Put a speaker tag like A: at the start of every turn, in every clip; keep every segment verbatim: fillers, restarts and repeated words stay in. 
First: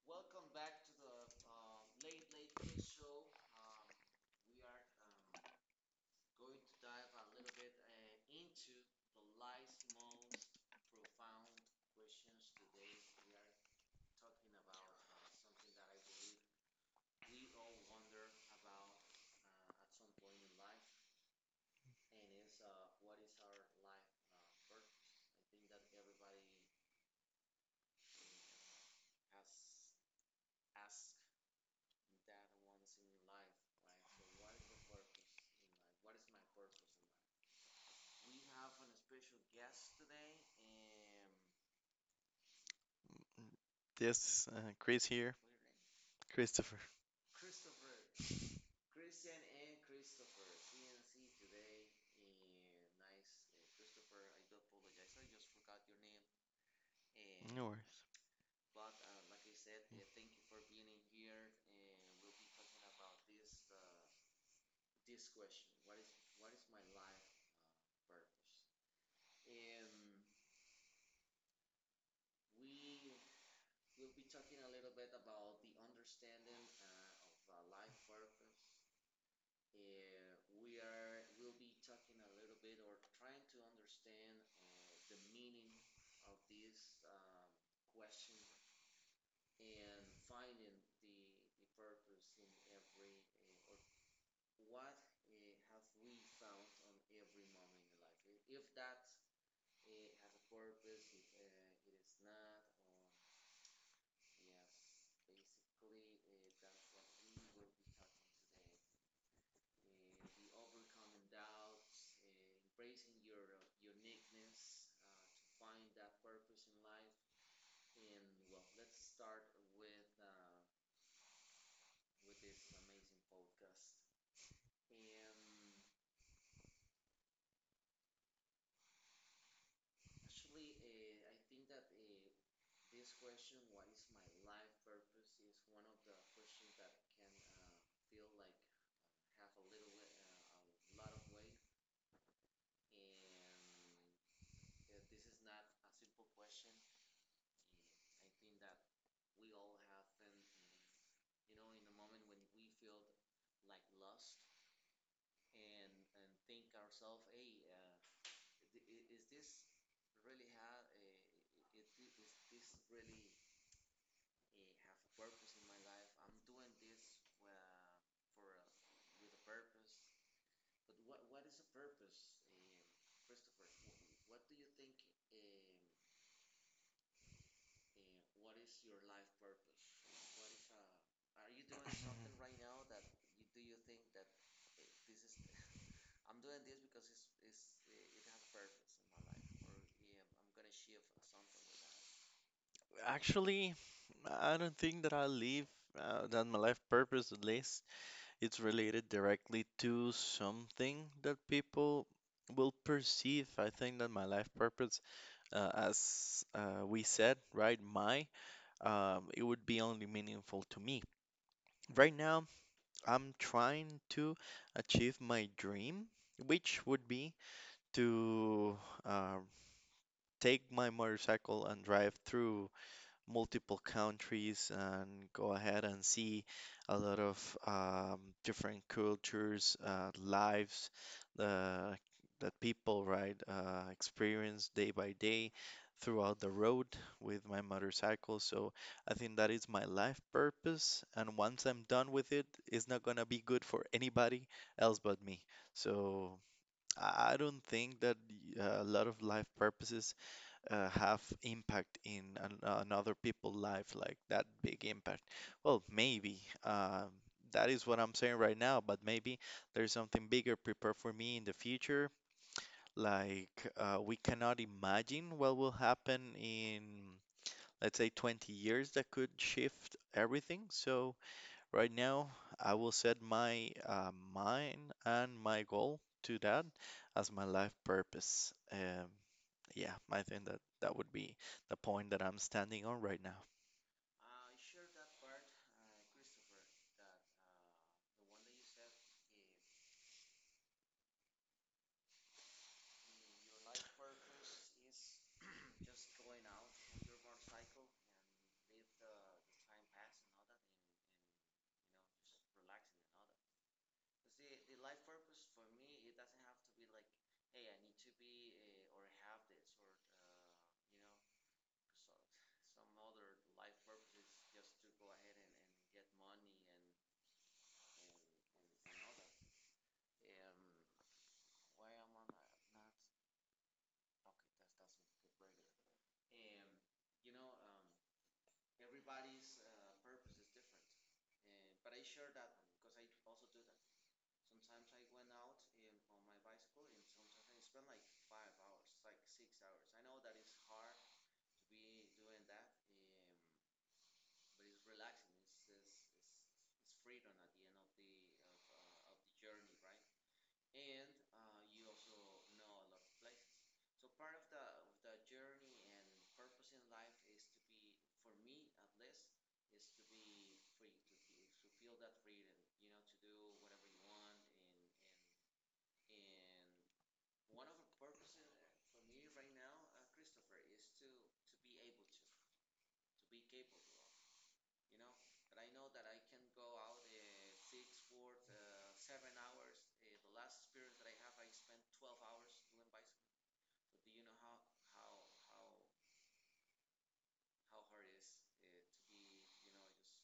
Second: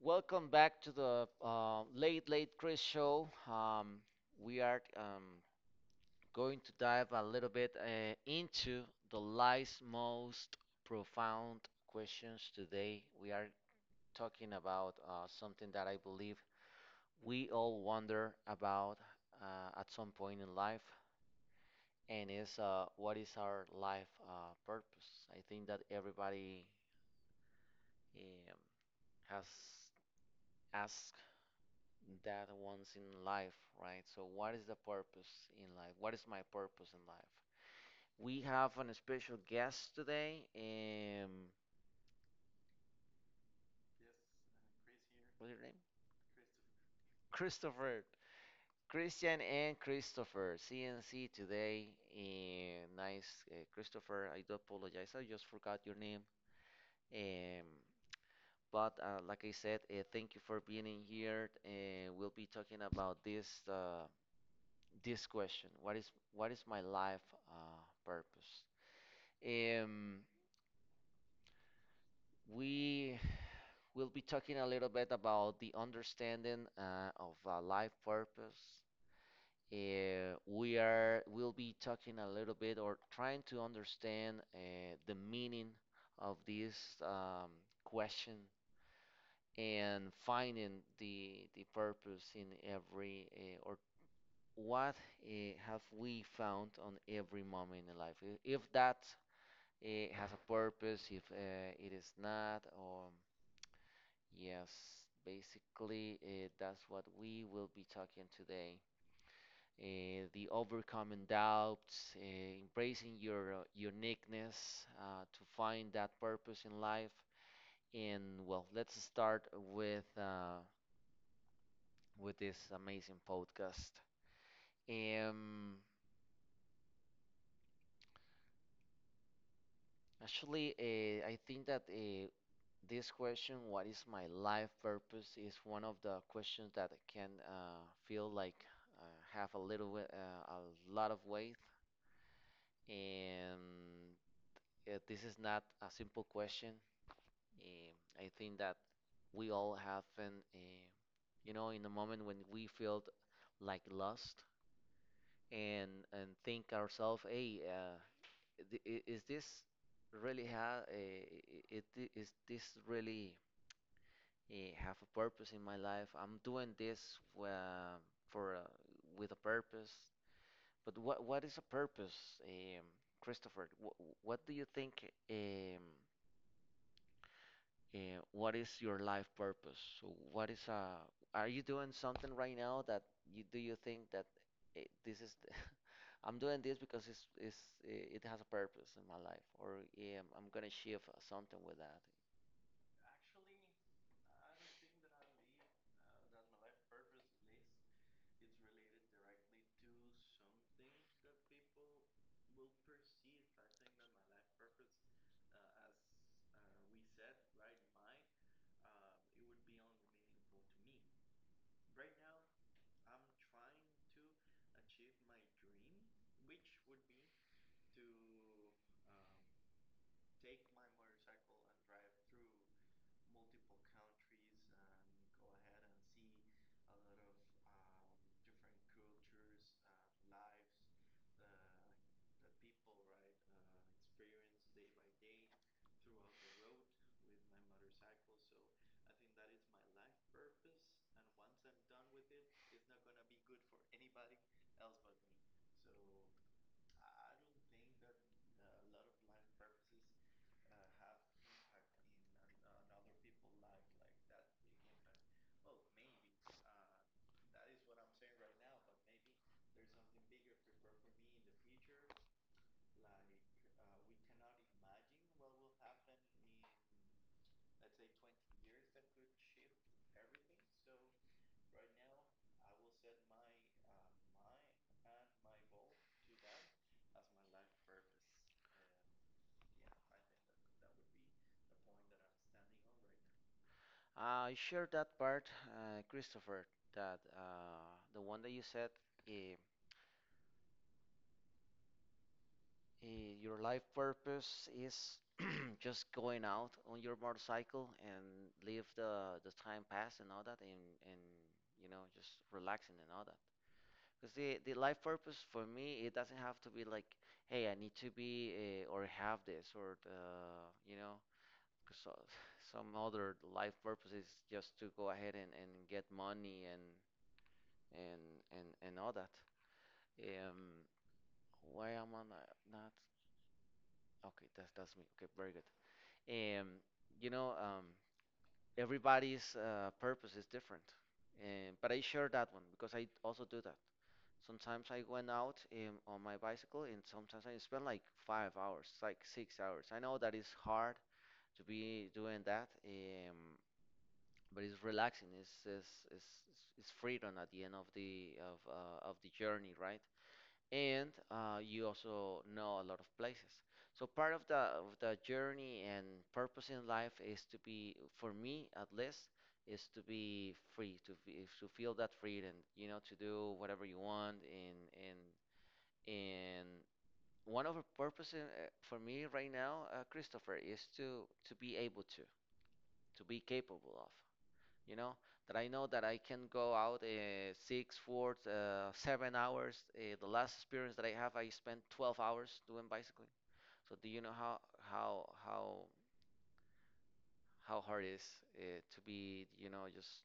A: welcome back to the uh, Late Late Chris Show. Um, we are um, going to dive a little bit uh, into the life's most profound questions today. We are talking about uh, something that I believe we all wonder about uh, at some point in life, and is uh, what is our life uh, purpose? I think that everybody um, has asked that once in life, right? So, what is the purpose in life? What is my purpose in life? We have an special guest today. Um,
B: This uh, Chris here,
A: what's your name?
B: Christopher.
A: Christopher. Christian and Christopher, C N C today. Eh, nice, uh, Christopher. I do apologize. I just forgot your name.
B: No
A: Um,
B: worries.
A: but uh, like I said, uh, thank you for being in here. Uh, we'll be talking about this uh, this question. What is what is my life uh, purpose? Um, we will be talking a little bit about the understanding uh, of uh, life purpose. Uh, we are will be talking a little bit or trying to understand uh, the meaning of this um, question and finding the the purpose in every uh, or what uh, have we found on every moment in life. I- If that uh, has a purpose, if uh, it is not, or yes, basically, uh, that's what we will be talking today. Uh, the overcoming doubts, uh, embracing your uh, uniqueness uh, to find that purpose in life. And well, let's start with uh, with this amazing podcast. Um, Actually, uh, I think that uh, this question, what is my life purpose, is one of the questions that can uh, feel like, uh, have a little we- uh, a lot of weight, and uh, this is not a simple question. Eh, I think that we all have been, eh, you know, in the moment when we feel like lost and and think ourselves, hey, uh, th- i- is this really ha- eh, i- i- i- is this really? Eh, have a purpose in my life. I'm doing this uh, for uh, with a purpose. But what what is a purpose, um, Christopher? What what do you think? Um, uh, what is your life purpose? So what is uh, are you doing something right now that you do you think that eh, this is the- I'm doing this because it's, it's eh, it has a purpose in my life, or um, I'm gonna achieve something with that.
B: Actually, I don't think that I live uh, that my life purpose, at least, it's related directly to something that people will perceive. I think that my life purpose, uh, as uh, we said, right, my, um, it would be only meaningful to me. Right now, I'm trying to achieve my dream, which would be to um, take my motorcycle and drive through multiple countries and go ahead and see a lot of um, different cultures, uh, lives uh, that people right uh, experience day by day throughout the road with my motorcycle. So I think that is my life purpose. And once I'm done with it, it's not gonna be good for anybody else but me. So I I don't think that y- uh, a lot of life purposes uh, have impact in an, another people's life, like that big impact. Well, maybe uh, that is what I'm saying right now, but maybe there's something bigger prepared for me in the future. Like uh, we cannot imagine what will happen in, let's say, twenty years that could shift everything. So right now, I will set my uh, mind and my goal to that as my life purpose. Um, yeah, I think that that would be the point that I'm standing on right now.
A: Uh, I share that part, uh, Christopher, that uh, the one that you said, eh, eh, your life purpose is just going out on your motorcycle and leave the, the time pass and all that, and, and you know, just relaxing and all that. Because the, the life purpose for me, it doesn't have to be like, hey, I need to be, uh, or have this or, uh, you know, because some other life purpose is just to go ahead and, and get money and and and and all that. Um, why am I not, not? Okay, that's that's me. Okay, very good. Um, you know, um, everybody's uh, purpose is different, um, but I share that one because I also do that. Sometimes I went out um, on my bicycle, and sometimes I spend like five hours, like six hours. I know that it's hard to be doing that, um, but it's relaxing. It's it's, it's it's it's freedom at the end of the of uh, of the journey, right? And uh, you also know a lot of places. So part of the of the journey and purpose in life is to be, for me at least, is to be free, to be, to feel that freedom, you know, to do whatever you want. And and and one of the purposes uh, for me right now, uh, Christopher, is to to be able to to be capable of, you know, that I know that I can go out uh, six, four, uh, seven hours. Uh, the last experience that I have, I spent twelve hours doing bicycling. So do you know how how how how hard it is uh, to be, you know, just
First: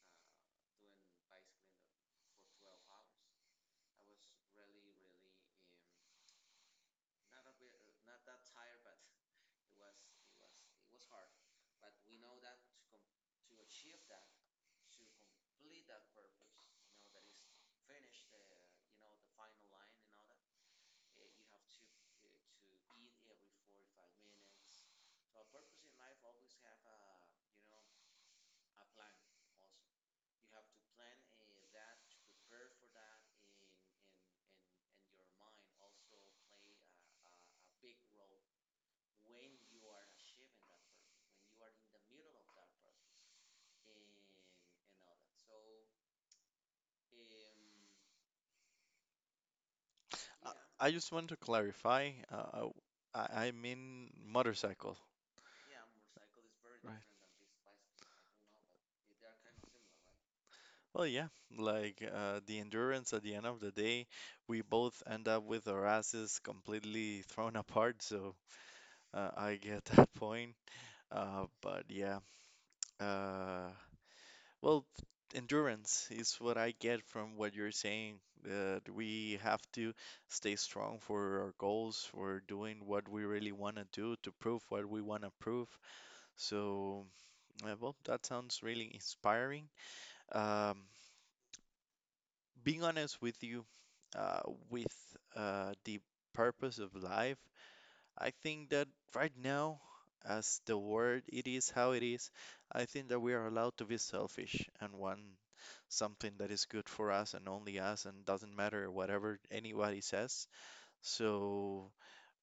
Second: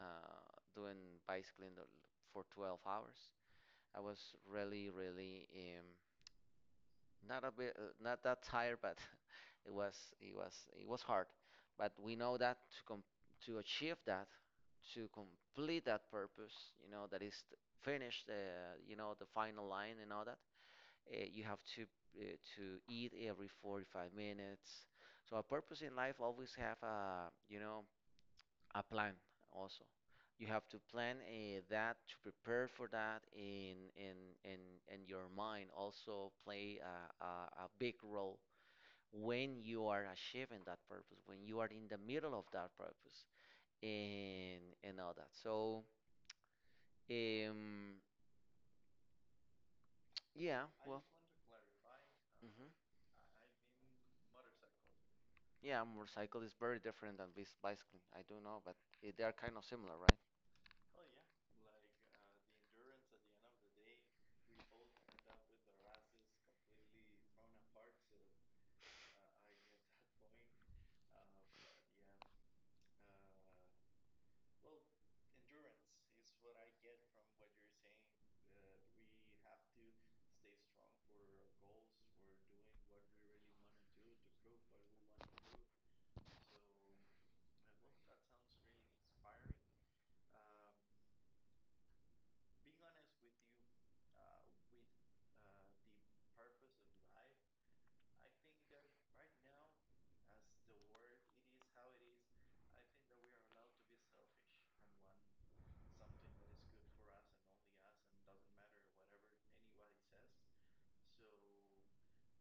A: uh, doing bicycling the- for twelve hours? I was really, really, um, not a bit, uh, not that tired, but it was it was it was hard. But we know that to com to achieve that, to complete that purpose, you know, that is finish the, you know, the final line and all that, uh, you have to uh, to eat every forty-five minutes. So a purpose in life always have a, you know, a plan also. You have to plan, uh, that, to prepare for that in in in in your mind also play a, a, a big role when you are achieving that purpose, when you are in the middle of that purpose and and all that. So um
B: I,
A: yeah,
B: I
A: well,
B: just want to clarify, uh,
A: hmm
B: uh, I, I mean motorcycle,
A: yeah, motorcycle is very
B: right?
A: different than bis- bicycle. I do know, but eh, they are kind of similar, right?
B: this Well, yeah, like uh, the endurance at the end of the day, we both end up with our asses completely thrown apart, so uh, I get that point. Uh, but yeah. Uh, well, endurance is what I get from what you're saying. That we have to stay strong for our goals, for doing what we really want to do, to prove what we want to prove. So, uh, well, that sounds really inspiring. Um, Being honest with you, uh, with uh, the purpose of life, I think that right now, as the world it is how it is, I think that we are allowed to be selfish and want something that is good for us and only us and doesn't matter whatever anybody says. So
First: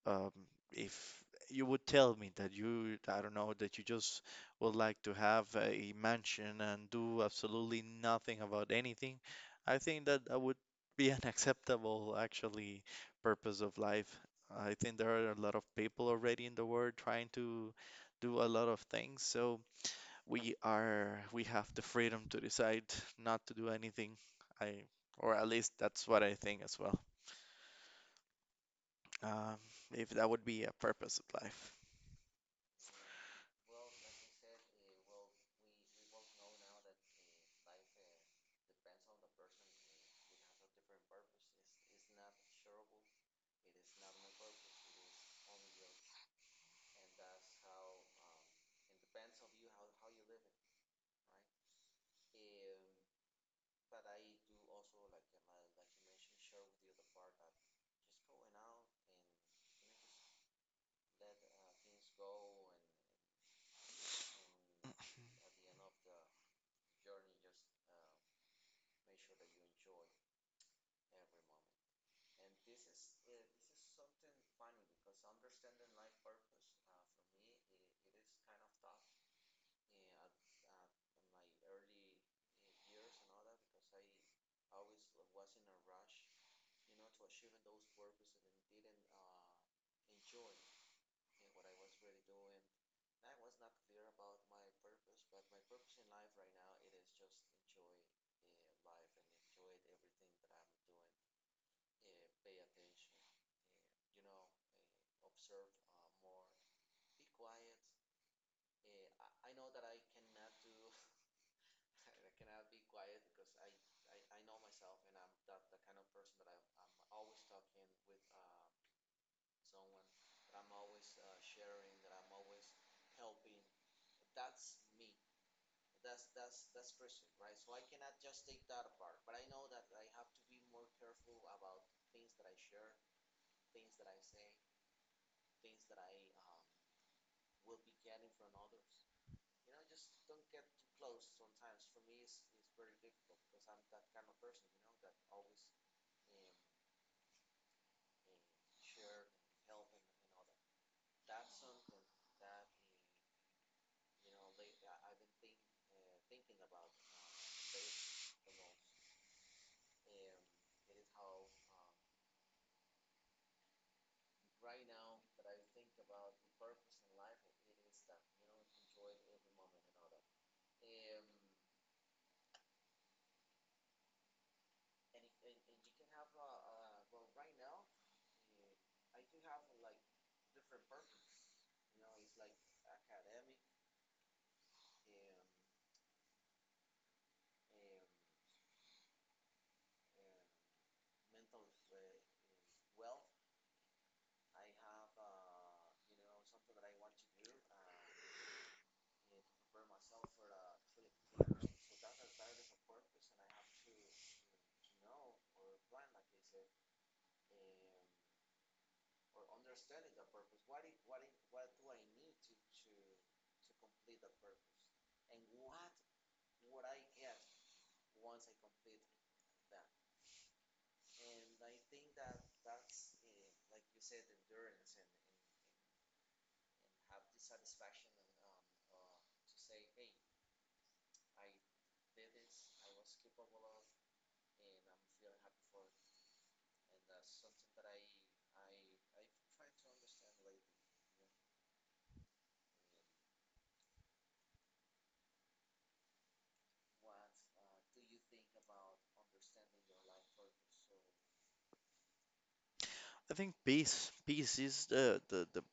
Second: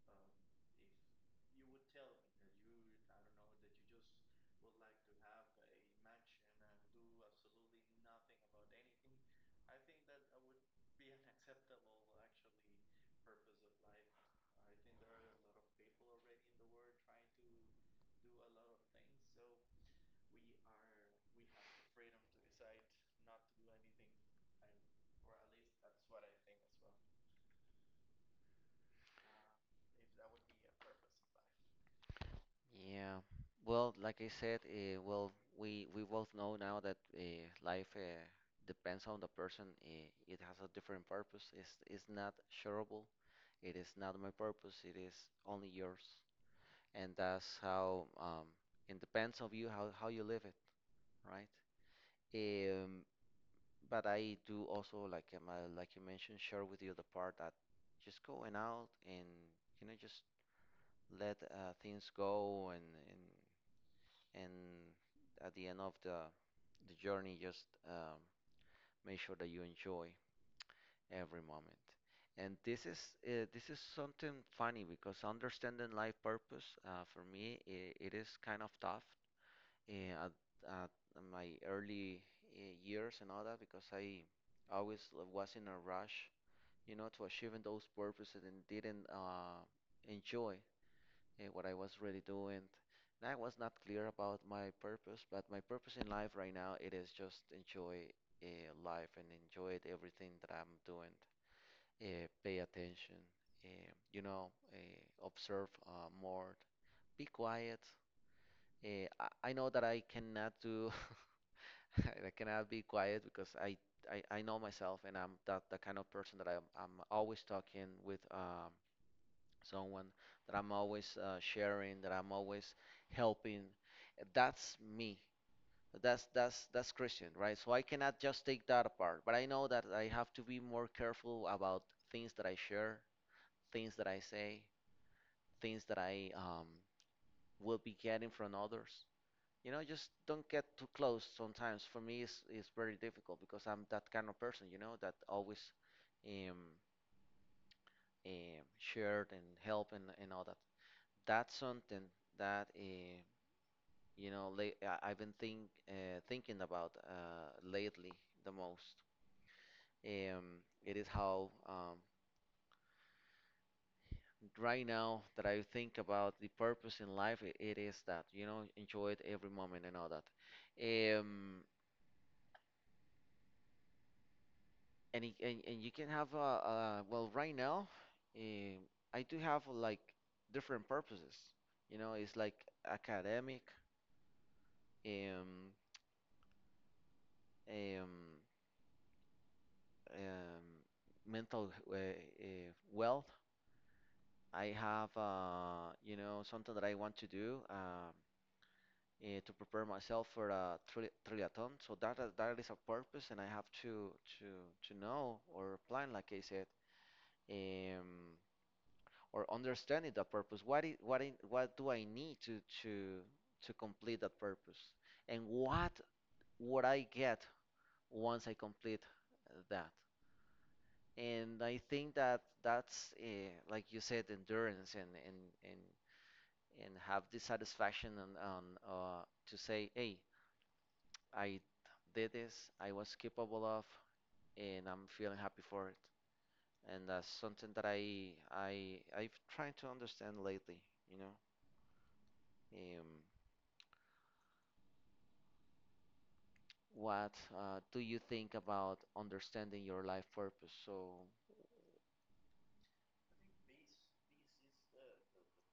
B: um, if you would tell me that you, I don't know, that you just would like to have a mansion and do absolutely nothing about anything, I think that that would be an acceptable actually purpose of life. I think there are a lot of people already in the world trying to do a lot of things. So we are we have the freedom to decide not to do anything. I, or at least that's what I think as well. Um, if that would be a purpose of life.
A: Yeah. Well, like I said, uh, well, we we both know now that uh, life uh, depends on the person. Uh, it has a different purpose. It's it's not shareable. It is not my purpose. It is only yours. And that's how, um, it depends on you how how you live it, right? Um, but I do also like, um, uh, like you mentioned, share with you the part that just going out and, you know, just let uh, things go and and and at the end of the the journey, just um, make sure that you enjoy every moment. And this is uh, this is something funny because understanding life purpose uh, for me it, it is kind of tough uh, at, at my early uh, years and all that because I always was in a rush, you know, to achieving those purposes and didn't uh, enjoy eh, what I was really doing. And I was not clear about my purpose, but my purpose in life right now it is just enjoy uh, life and enjoy everything that I'm doing. Uh, pay attention, uh, you know, uh, observe uh, more, be quiet. Uh, I, I know that I cannot do, I cannot be quiet because I, I, I know myself and I'm that the kind of person that I'm, I'm always talking with. Um, someone that I'm always uh, sharing, that I'm always helping. That's me. That's that's that's Christian, right? So I cannot just take that apart, but I know that I have to be more careful about things that I share, things that I say, things that I um, will be getting from others. You know, just don't get too close sometimes. For me, it's, it's very difficult because I'm that kind of person, you know, that always, um, um, shared and help and, and all that. That's something that, uh, you know, late, I've been think uh, thinking about, uh, lately the most. Um, it is how, um, right now, that I think about the purpose in life. It, it is that, you know, enjoy it every moment and all that. Um, and, it- and and you can have, uh, uh, well, right now, um I do have like different purposes. You know, it's like academic. Um, um, um, Mental, uh, uh, wealth. I have, uh, you know, something that I want to do, um, eh, to prepare myself for a tri triathlon. So that is- that is a purpose, and I have to to to know or plan, like I said, um, or understanding that purpose. What is, what I, what do I need to to to complete that purpose, and what would I get once I complete that? And I think that that's, uh, like you said, endurance, and and and and have the satisfaction on, on, uh, to say, hey, I did this, I was capable of, and I'm feeling happy for it. And that's something that I I I've tried to understand lately, you know. Um, what, uh, do you think about understanding your life purpose? So,
B: I think peace, peace is the, the, the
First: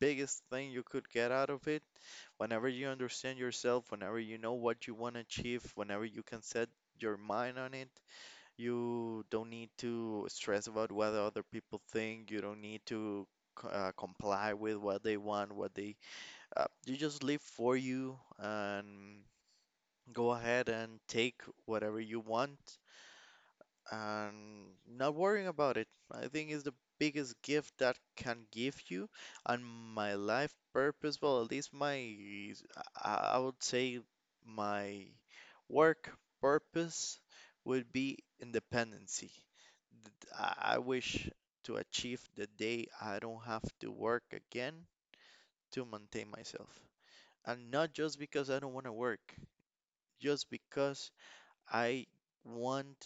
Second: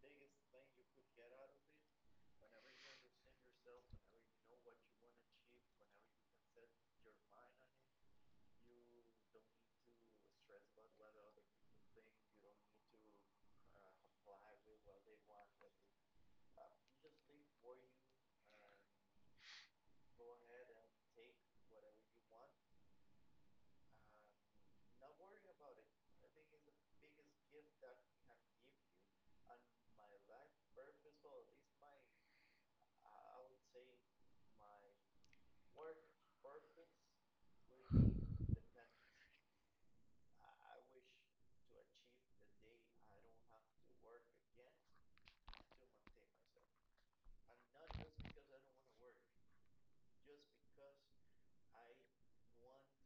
B: biggest thing you could get out of it. Whenever you understand yourself, whenever you know what you want to achieve, whenever you can set your mind on it, you don't need to stress about what other people think. You don't need to uh, comply with what they want, what they uh, you just live for you and go ahead and take whatever you want and not worrying about it. I think is the biggest gift that can give you. And my life purpose, well, at least my, I I would say my work purpose would be independency. Th- I I wish to achieve the day I don't have to work again to maintain myself. And not just because I don't want to work, just because I want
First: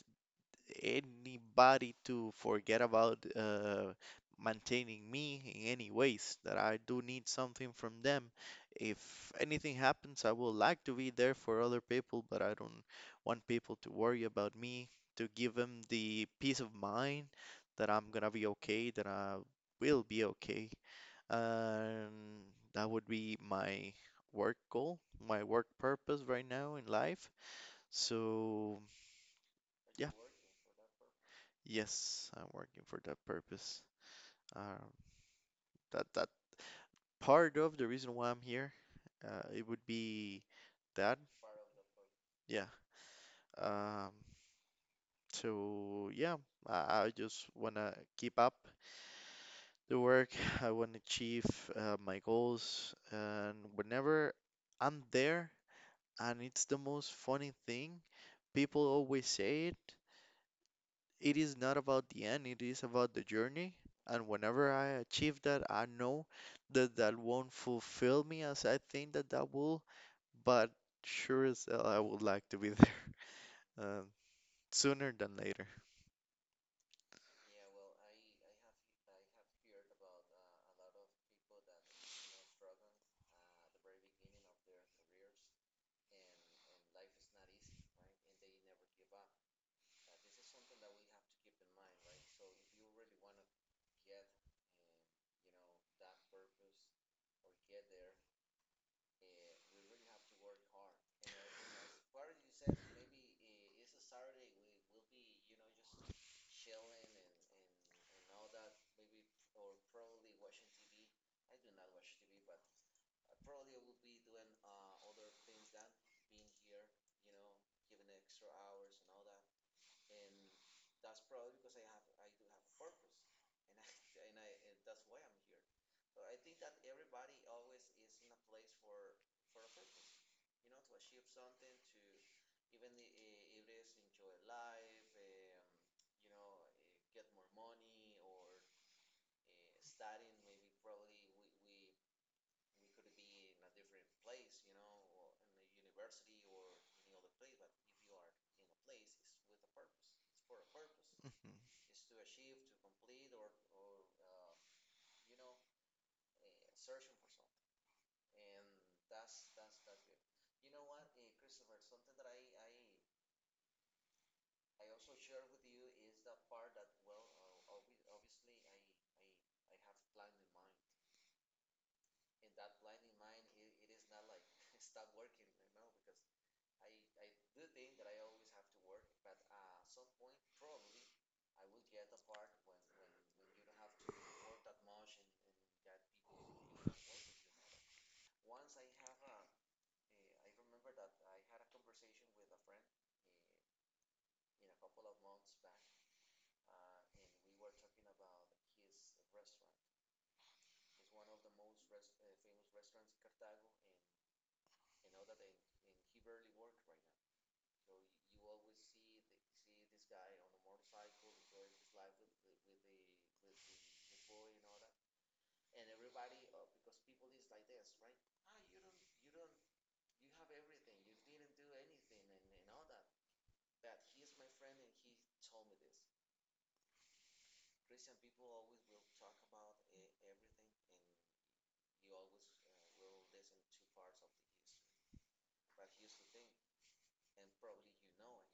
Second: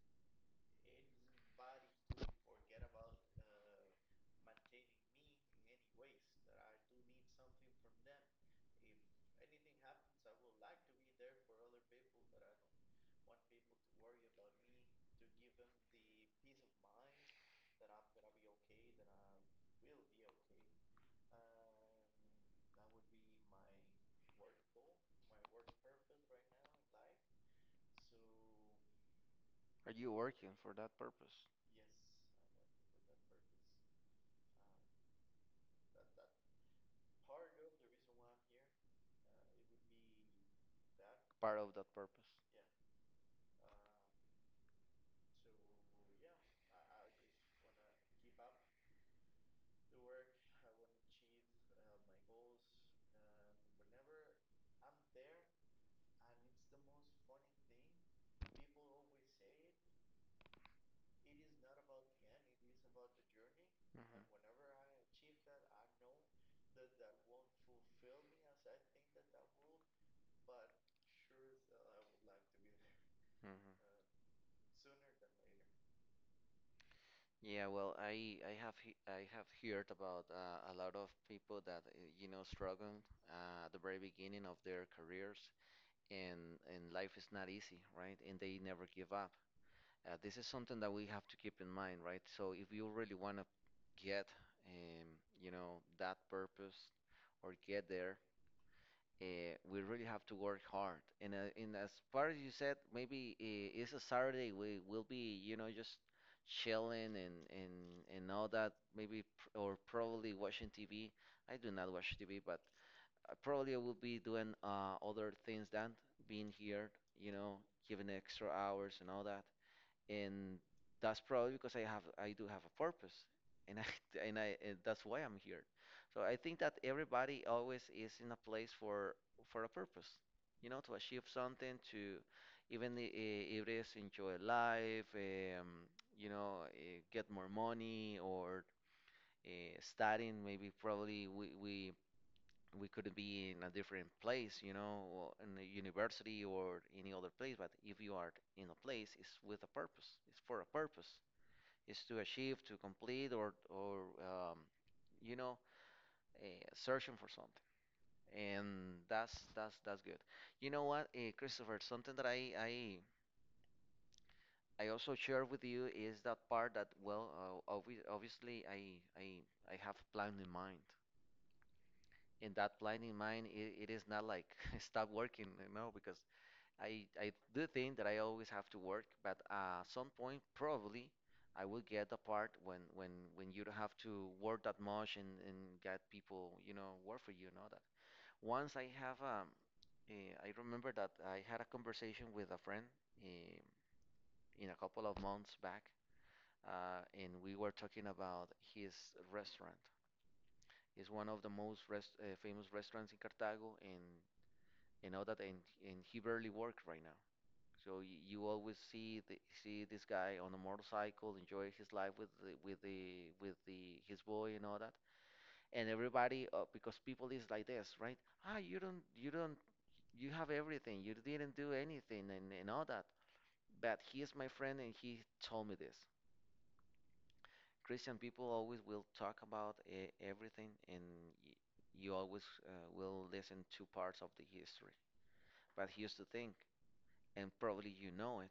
B: anybody to forget about uh, maintaining me in any ways, that I do need something from them. If anything happens, I would like to be there for other people, but I don't want people to worry about me, to give them the peace of mind that I'm gonna be okay, that I will be okay. And that would be my work goal, my work purpose right now in life. So,
A: are
B: yeah,
A: you working for that purpose?
B: yes, I'm working for that purpose. Um, that that part of the reason why I'm here, uh, it would be that,
A: Part of that purpose?
B: yeah. Um, so yeah, I, I just wanna keep up the work. I wanna achieve uh, my goals, and whenever I'm there, and it's the most funny thing, people always say it, it is not about the end, it is about the journey. And whenever I
A: Mhm.
B: achieve that, I know that that won't fulfill me as I think that that will, but sure as hell I would like to be there
A: Mhm.
B: uh, sooner than later.
A: Yeah, well, I I have he I have heard about, uh, a lot of people that, uh, you know, struggle uh, at the very beginning of their careers, and and life is not easy, right? And they never give up. Uh, this is something that we have to keep in mind, right? So if you really want to get, um, you know, that purpose or get there. uh, we really have to work hard. And, uh, and as far as you said, maybe uh, it's a Saturday. We will be, you know, just chilling and and and all that. Maybe pr- or probably watching T V. I do not watch T V, but I probably will be doing uh, other things than being here. You know, giving extra hours and all that and that's probably because I have I do have a purpose, and I and I and that's why I'm here. So I think that everybody always is in a place for for a purpose, you know, to achieve something, to even i- i- if it is enjoy life, um, you know, uh, get more money or uh, studying. Maybe probably we we we could be in a different place, you know, or in a university or any other place. But if you are in a place, it's with a purpose. It's for a purpose.
B: Mhm.
A: It's to achieve, to complete, or or um, you know, uh, searching for something. And that's that's that's good. You know what, uh, Christopher? Something that I I I also share with you is that part that well, uh, obvi obviously I I I have a plan in mind. And that plan in mind, it, it is not like stop working, you know, because I I do think that I always have to work, but uh, at some point probably I will get the part when when when you don't have to work that much and and get people you know work for you, know that. Once I have um, eh, I remember that I had a conversation with a friend eh, in a couple of months back, uh, and we were talking about his restaurant. It's one of the most rest, uh, famous restaurants in Cartago, and you know that, and and he barely works right now. So you, you always see the, see this guy on a motorcycle, enjoy his life with the, with the with the his boy and all that, and everybody uh, because people is like this, right? Ah, you don't you don't you have everything, you didn't do anything and, and all that. But he is my friend and he told me this. Christian people always will talk about uh, everything, and y you always uh, will listen to parts of the history. But here's the thing, and probably you know it.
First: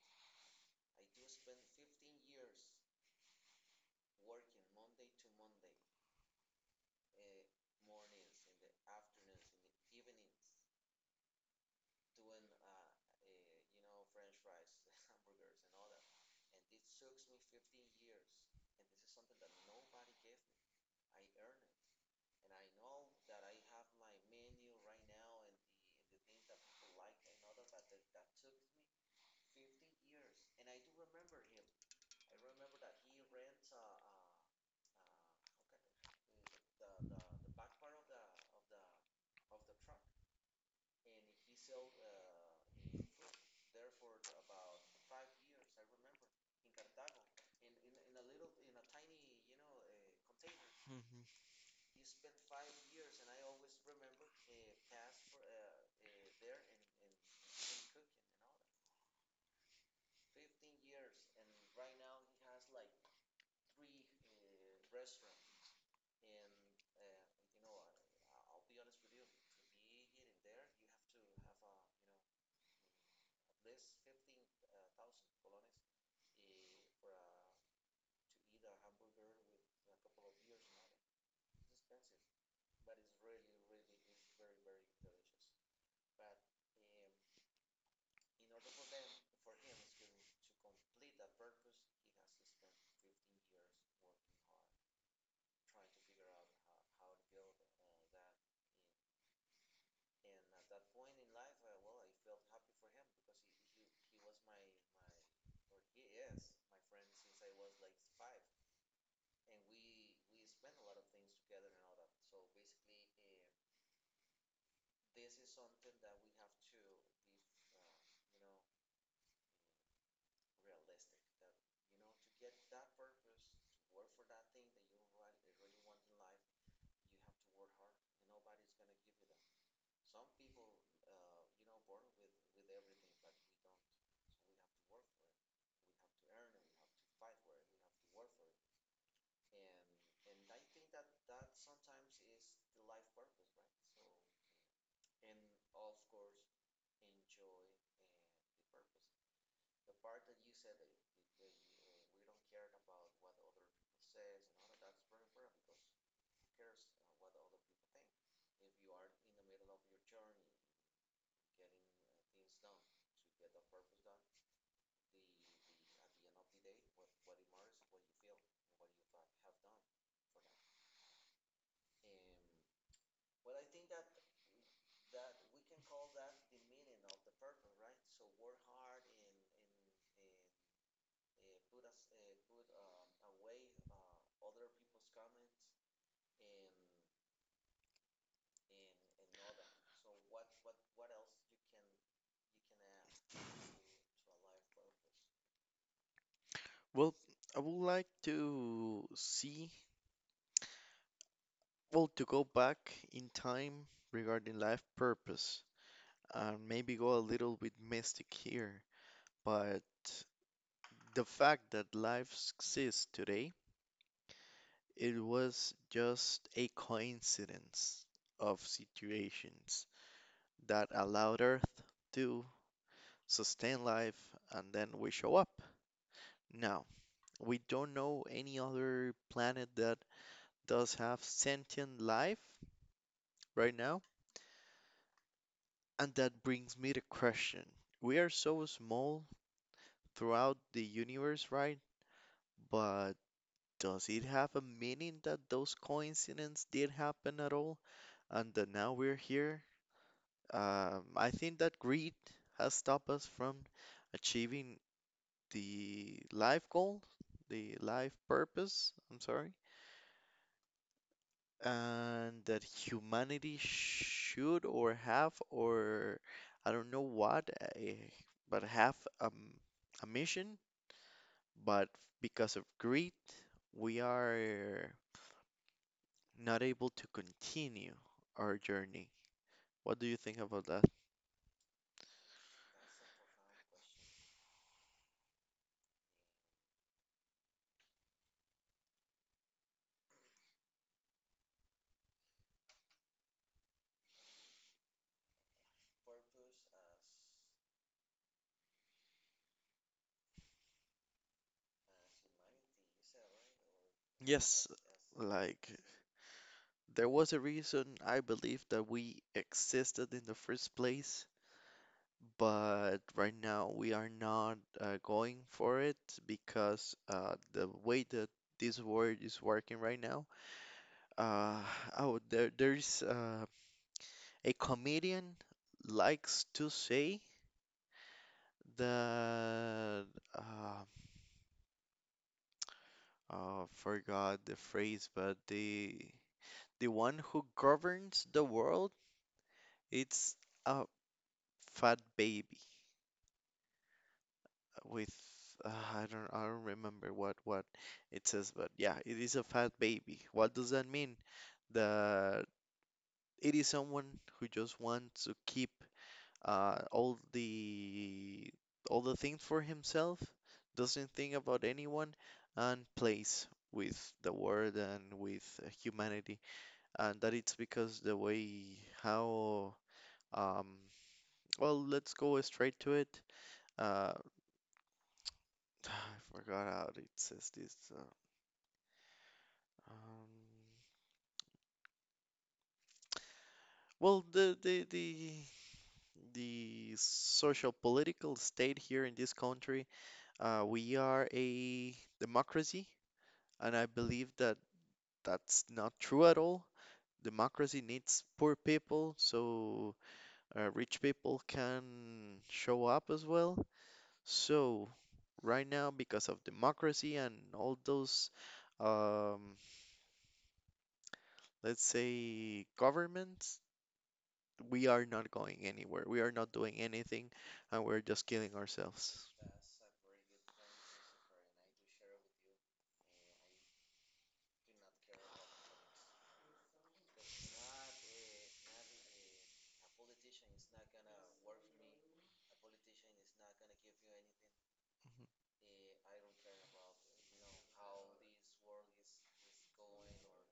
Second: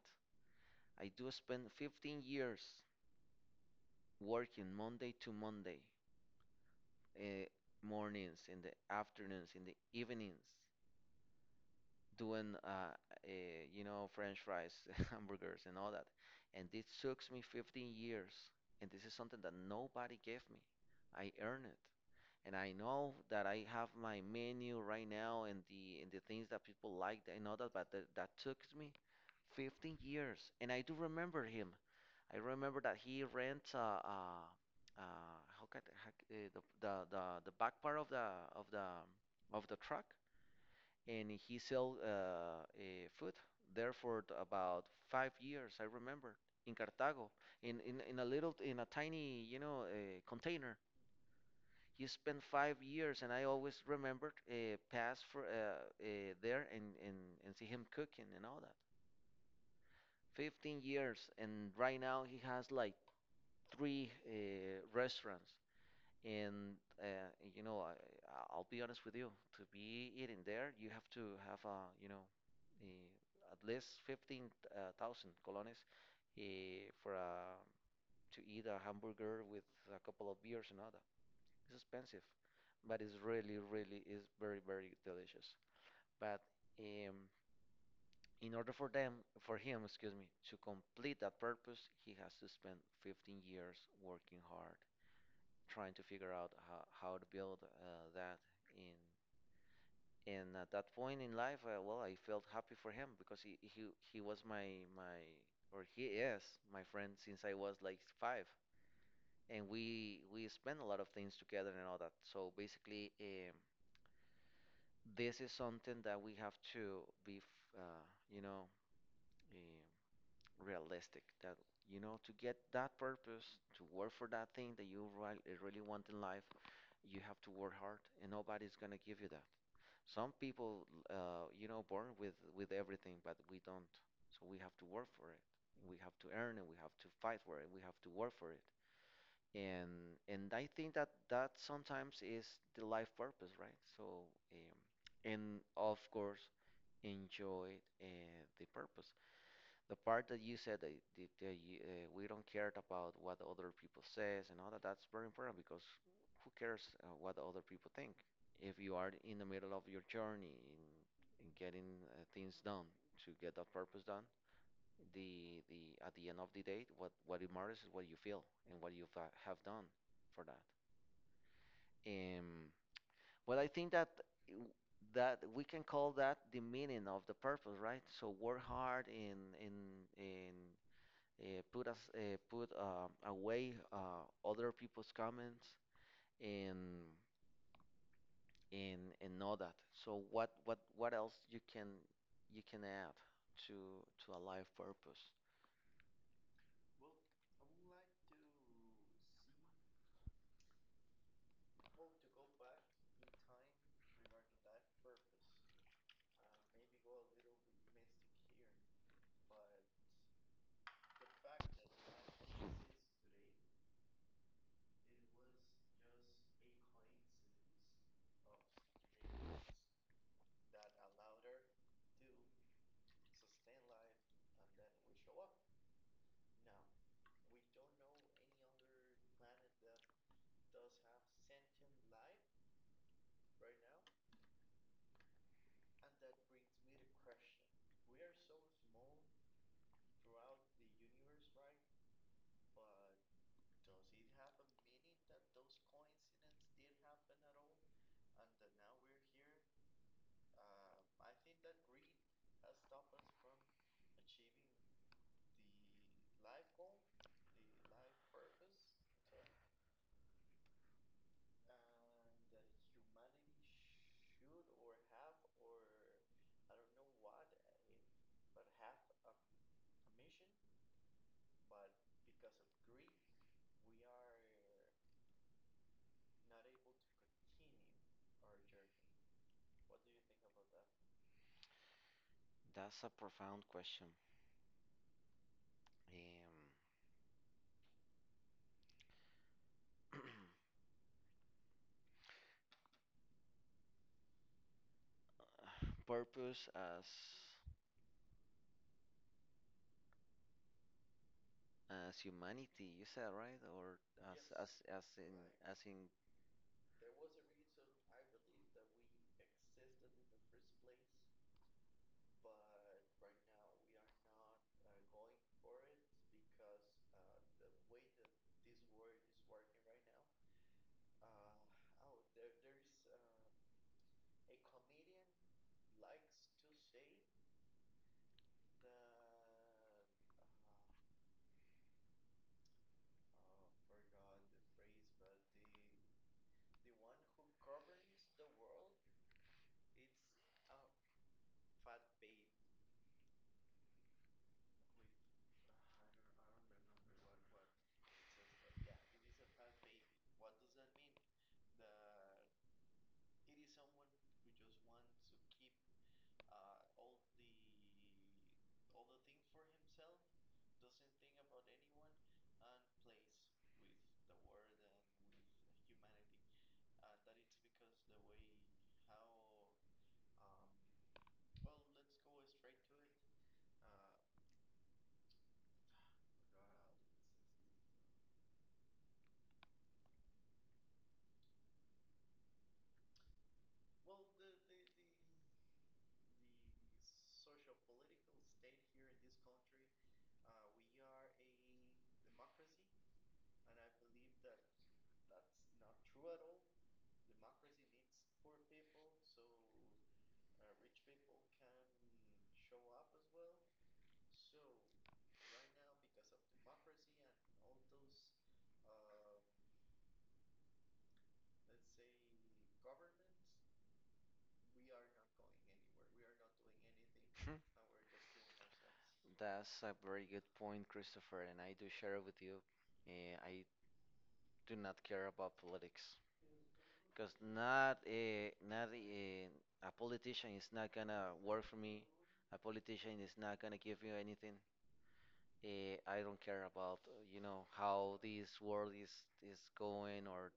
A: I do spend fifteen years working Monday to Monday, uh, mornings, in the afternoons, in the evenings, doing uh, uh, you know French fries, hamburgers, and all that. And this took me fifteen years, and this is something that nobody gave me. I earned it, and I know that I have my menu right now and the and the things that people liked and all that, but that, that took me fifteen years. And I do remember him. I remember that he rents a, a, a how can, how, c- uh, the, the the the back part of the of the of the truck, and he sell uh, uh, food there for t- about five years. I remember in Cartago, in in, in a little in a tiny you know uh, container.
B: Mhm.
A: He spent five years, and I always remembered uh, pass for uh, uh, there and, and and see him cooking and all that. fifteen years, and right now he has like three uh, restaurants. And uh, you know, I, I- will be honest with you. To be eating there, you have to have uh, you know, eh, at least fifteen thousand colones uh, for uh, to eat a hamburger with a couple of beers and other. It's expensive, but it's really, really is very, very delicious. But um, in order for them, for him, excuse me, to complete that purpose, he has to spend fifteen years working hard trying to figure out how, how to build uh, that in and at that point in life uh, well, I felt happy for him because he, he he was my my or he is my friend since I was like five, and we we spent a lot of things together and all that. So basically um, this is something that we have to be uh, you know um, realistic that you know to get that purpose, to work for that thing that you really, really want in life, you have to work hard and nobody's gonna give you that. Some people uh, you know born with with everything, but we don't. So we have to work for it, we have to earn it, we have to fight for it, we have to work for it. And and I think that that sometimes is the life purpose, right? So um, and of course enjoy uh, the purpose, the part that you said that, that, that you, uh, we don't care about what other people says and all that. That's very important because who cares uh, what other people think if you are in the middle of your journey in, in getting uh, things done, to get that purpose done. The the At the end of the day, what what it matters is what you feel and what you fa- have done for that. um but I think that w- that we can call that the meaning of the purpose, right? So work hard in in in uh, put us uh, put uh, away uh, other people's comments and and and know that. So what what what else you can you can add to to a life purpose?
B: Well, I would like to see, well, to go back in time regarding life purpose and maybe go a little bit mystic here, but the fact that life exists today, it was just a coincidence of situations that allowed Earth to sustain life and then we show up. Now, we don't know any other planet that does have sentient life right now, and that brings me to question. We are so small throughout the universe, right? But does it have a meaning that those coincidences did happen at all and that now we're here? Um, I think that greed has stopped us from achieving the life goal, the life purpose, I'm sorry, and that humanity should or have or I don't know what, eh, but have um, a mission, but because of greed, we are not able to continue our journey. What do you think about that?
A: That's a profound question. Um, purpose as as humanity, you said, right? Or as as
B: Yes,
A: as in as
B: like
A: in.
B: there was a reason I believe that we existed in the first place, but right now we are not uh, going for it because uh, the way that this world is working right now, uh, oh, there, there's uh, a comedian likes to say that uh, uh, forgot the phrase, but the the one who governs the world, it's a fat baby. With uh, I don't, I don't remember what what it says, but yeah, it is a fat baby. What does that mean? That it is someone who just wants to keep uh, all the, all the things for himself, doesn't think about anyone, and plays with the world and with uh, humanity. And that it's because the way how, um well, let's go straight to it. Uh, I forgot how it says this. Uh, Um, well, the, the the the social political state here in this country, uh, we are a democracy, and I believe that that's not true at all. Democracy needs poor people, so uh, rich people can show up as well. So right now, because of democracy and all those, um, let's say, governments, we are not going anywhere. We are not doing anything, and we're just killing ourselves.
A: That's a very good point, Christopher, and I do share it with you. Uh, I do not care about politics, because not a not a, a politician is not gonna work for me. A politician is not gonna give you anything. Uh, I don't care about uh, you know how this world is is going, or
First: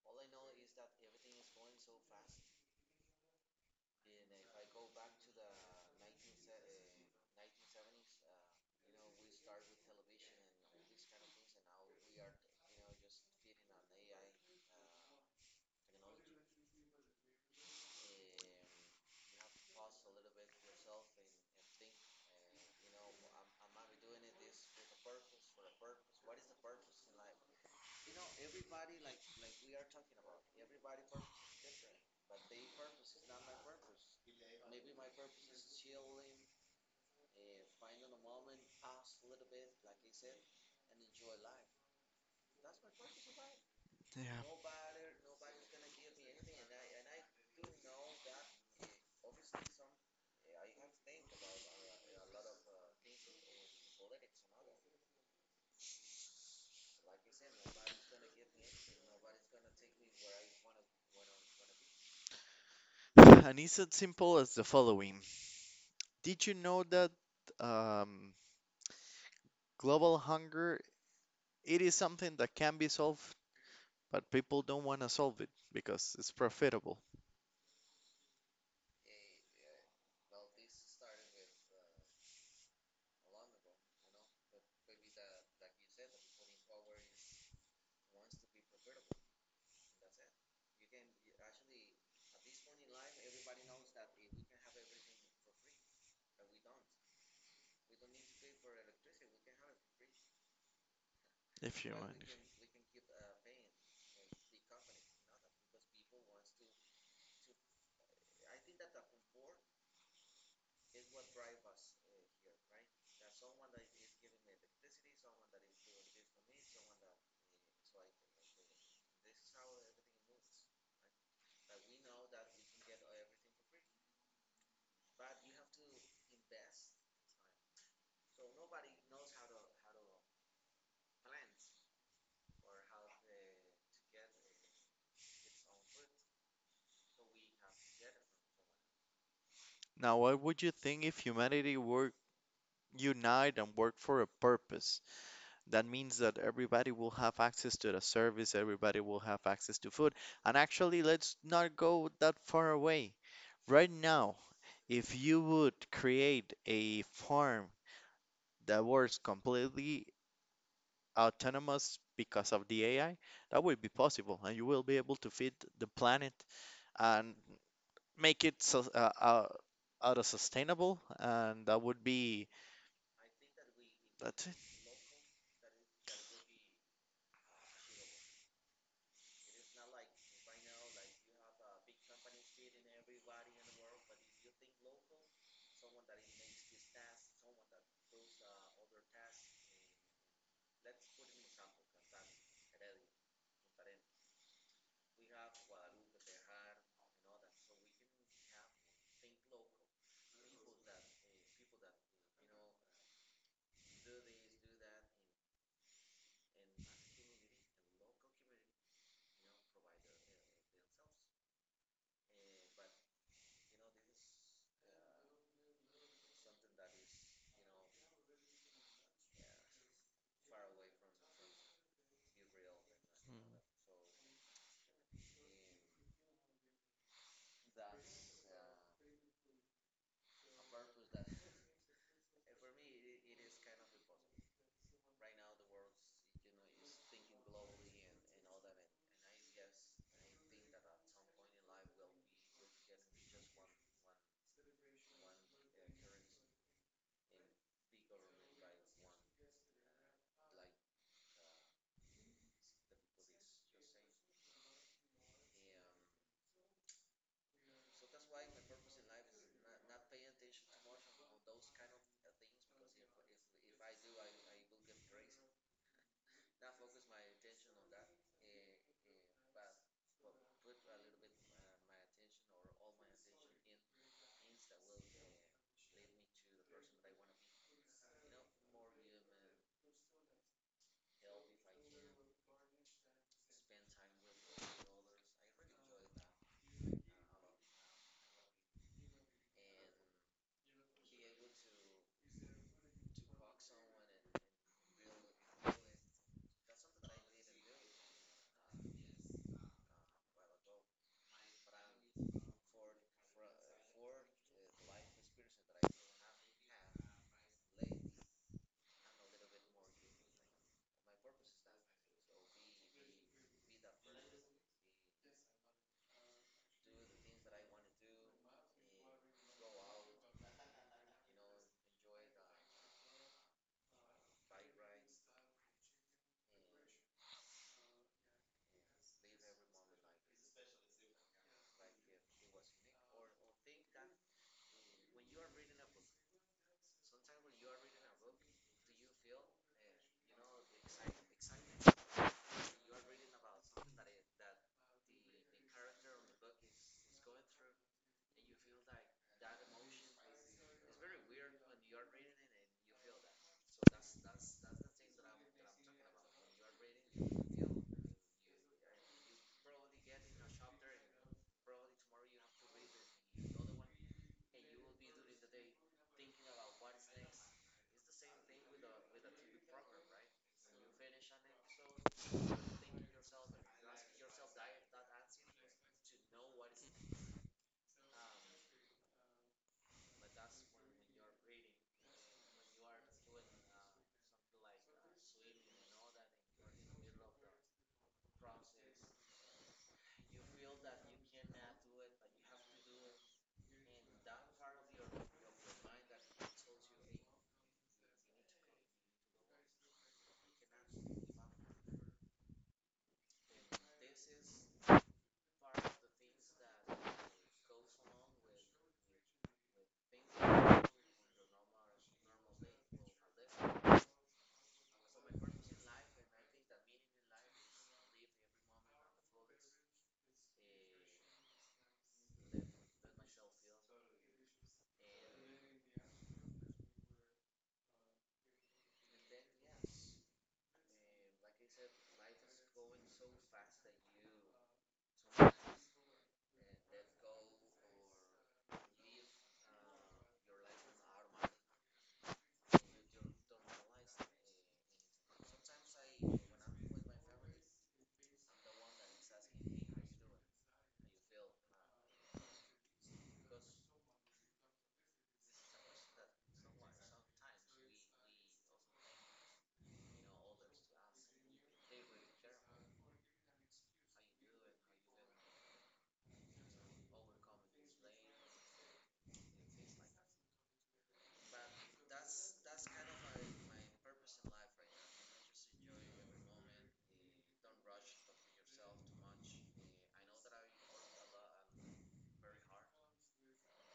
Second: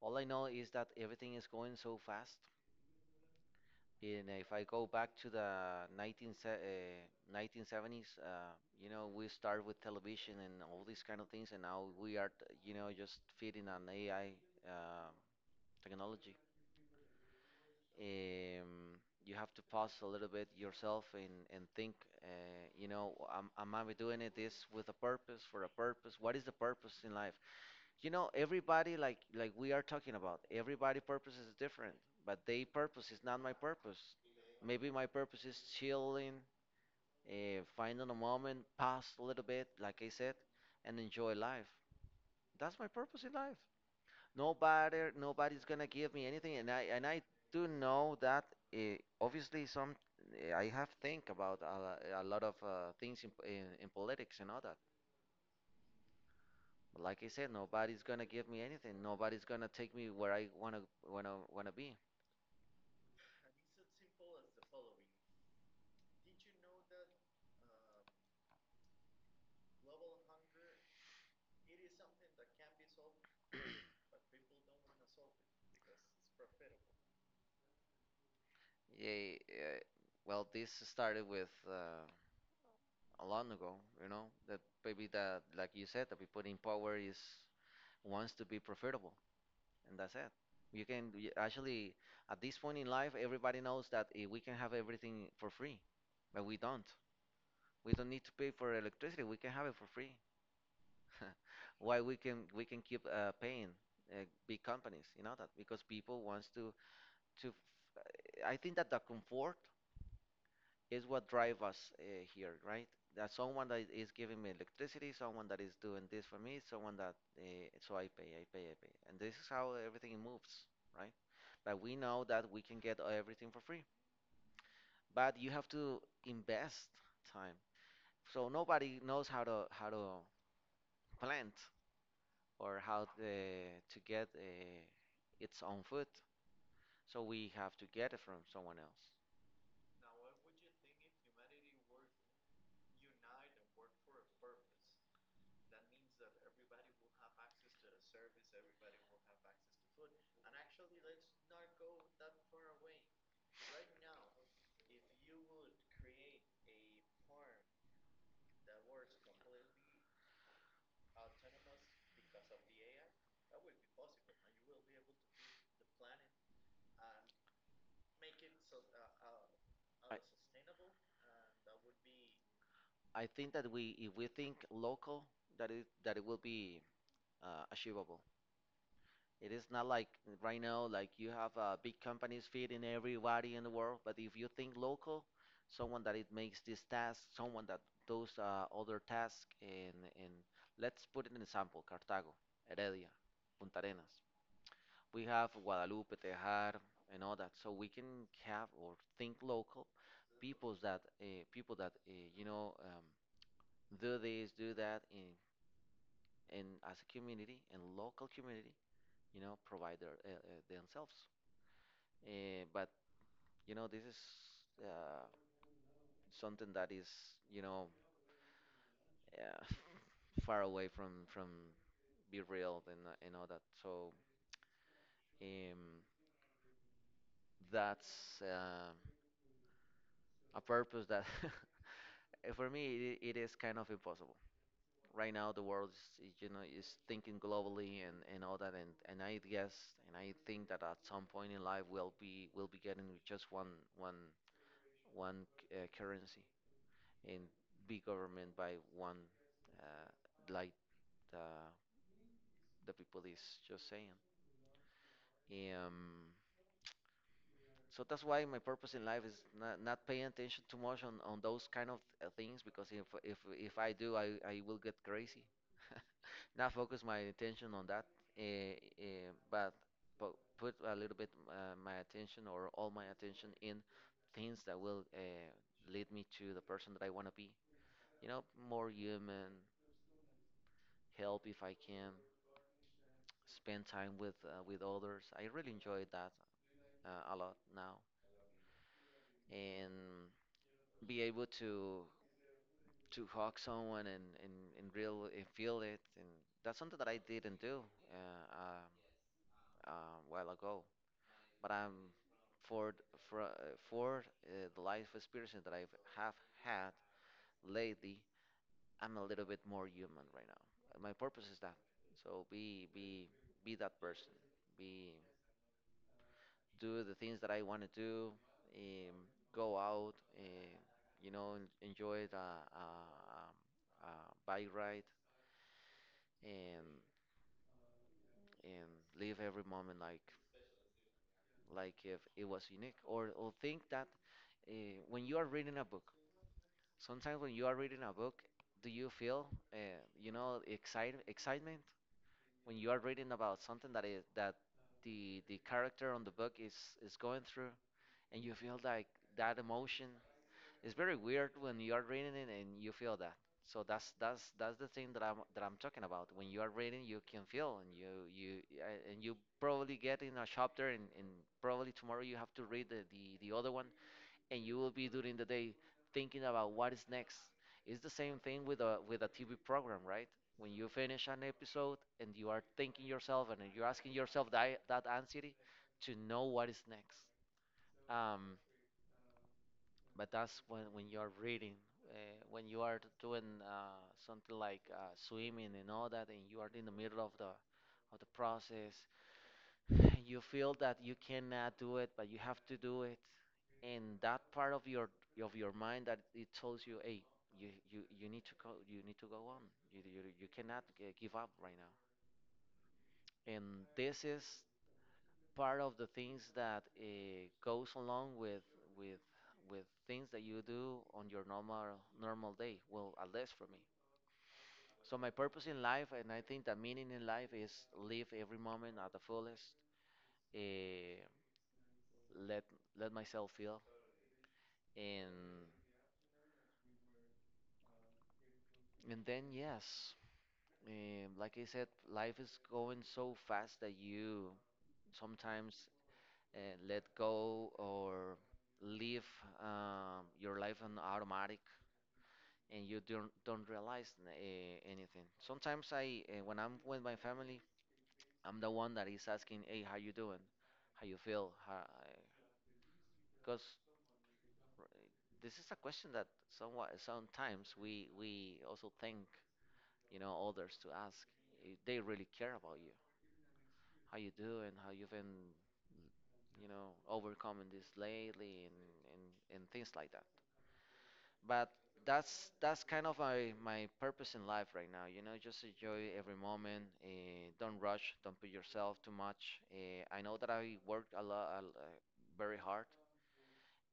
A: all I know is that everything is going so fast. And if I go back to the 19, se- uh, nineteen seventies, uh, you know, we start with television and all these kind of things, and now we are, t- you know, just feeding on A I uh, technology. um, you have to pause a little bit yourself and, and think, uh, you know, am, am I doing it this with a purpose, for a purpose? What is the purpose in life? You know, everybody, like, like we are talking about, everybody purpose is different, but they purpose is not my purpose. Maybe my purpose is chilling, uh, finding a moment, pause a little bit, like I said, and enjoy life. That's my purpose in life. Nobody, nobody's gonna give me anything, and I and I do know that uh, obviously some eh, I have think about a, lo- a lot of uh, things in, in in politics and all that. But like I said, nobody's gonna give me anything. Nobody's gonna take me where I wanna wanna wanna be.
B: And it's as simple as the following. Did you know that um, global hunger, it is something that can be solved, but people don't want to solve it because it's profitable,
A: Yeah, uh, well, this started with uh, a long ago, you know, that maybe that, like you said, the people in power is wants to be profitable, and that's it. You can you- actually, at this point in life, everybody knows that eh, we can have everything for free, but we don't. We don't need to pay for electricity. We can have it for free.
B: if you
A: Why we
B: want.
A: can we can keep uh, paying uh, big companies, you know that, because people wants to to. f- I think that the comfort is what drive us uh, here, right? That someone that is giving me electricity, someone that is doing this for me, someone that uh, so I pay, I pay, I pay, and this is how everything moves, right? Like we know that we can get everything for free, but you have to invest time. So nobody knows how to how to plant, or how the, to get uh, its own food. So we have to get it from someone else.
B: Now, what would you think if humanity were unite and work for a purpose? That means that everybody will have access to the service, everybody will have access to food. And actually, let's not go that far away. Right now, if you would create a farm that works completely autonomous because of the A I, that would be possible, and you will be able to feed the planet and make it sus- uh, uh,
A: I,
B: auto sustainable, and that would be
A: I think that we if we
B: that's it.
A: think local, that it that it will be uh, achievable. It is not like right now, like you have uh, big companies feeding everybody in the world. But if you think local, someone that it makes this task, someone that does uh, other task, and and let's put an example: Cartago, Heredia, Punta Arenas. We have Guadalupe, Tejar, and all that. So we can have or think local, people that uh, people that uh, you know um, do this, do that, in and as a community and local community, you know, provide their, uh, uh, themselves. Uh, but you know, this is uh, something that is you know uh, far away from from be real and uh, and all that. So um, that's uh, a purpose that for me it, it is kind of impossible. Right now, the world is is, you know is thinking globally and, and all that, and, and I guess and I think that at some point in life we'll be we'll be getting just one one one uh, currency and be government by one, uh, like uh, the people is just saying. Um, so that's why my purpose in life is not, not paying attention too much on, on those kind of uh, things because if if if I do, I, I will get crazy. Not focus my attention on that, eh, eh, but but put a little bit uh, my attention or all my attention in things that will uh, lead me to the person that I want to be. You know, more human, help if I can, spend time with uh, with others. I really enjoy that uh, a lot now, and be able to to hug someone and and, and real and feel it, and that's something that I didn't do uh, uh, a while ago. But I'm for th- for uh, for uh, the life experience that I have had lately. I'm a little bit more human right now. My purpose is that. So be be be that person. Be Do the things that I want to do, um, go out, uh, you know, en- enjoy the uh, um, uh, bike ride, and and live every moment like like if it was unique. Or or think that uh, when you are reading a book, sometimes when you are reading a book, do you feel uh, you know excite excitement when you are reading about something that is that the the character on the book is is going through, and you feel like that emotion. It's very weird when you are reading it and you feel that. So that's that's that's the thing that I'm that I'm talking about. When you are reading, you can feel and you you uh, and you probably get in a chapter, and, and probably tomorrow you have to read the, the the other one, and you will be during the day thinking about what is next. It's the same thing with a with a T V program, right? When you finish an episode and you are thinking yourself and you're asking yourself that that anxiety to know what is next. Um, but that's when, when you are reading, uh, when you are doing uh, something like uh, swimming and all that, and you are in the middle of the of the process, you feel that you cannot do it, but you have to do it. And that part of your of your mind that it tells you, hey, you you, you need to go, you need to go on. You you, you cannot uh, give up right now. And this is part of the things that uh, goes along with with with things that you do on your normal normal day. Well, at least for me. So my purpose in life, and I think the meaning in life is live every moment at the fullest. Uh, let let myself feel, and and then yes, eh, like I said, life is going so fast that you sometimes uh, let go or live um, your life on automatic, and you don't don't realize uh, anything. Sometimes I, uh, when I'm with my family, I'm the one that is asking, "Hey, how you doing? How you feel?" Because this is a question that somewhat sometimes we we also think, you know, others to ask. If they really care about you. How you doing? How you've been, you know, overcoming this lately, and and, and things like that. But that's that's kind of my my purpose in life right now, you know, just enjoy every moment. Uh, don't rush, don't put yourself too much. uh, I know that I worked a lot, uh, very hard.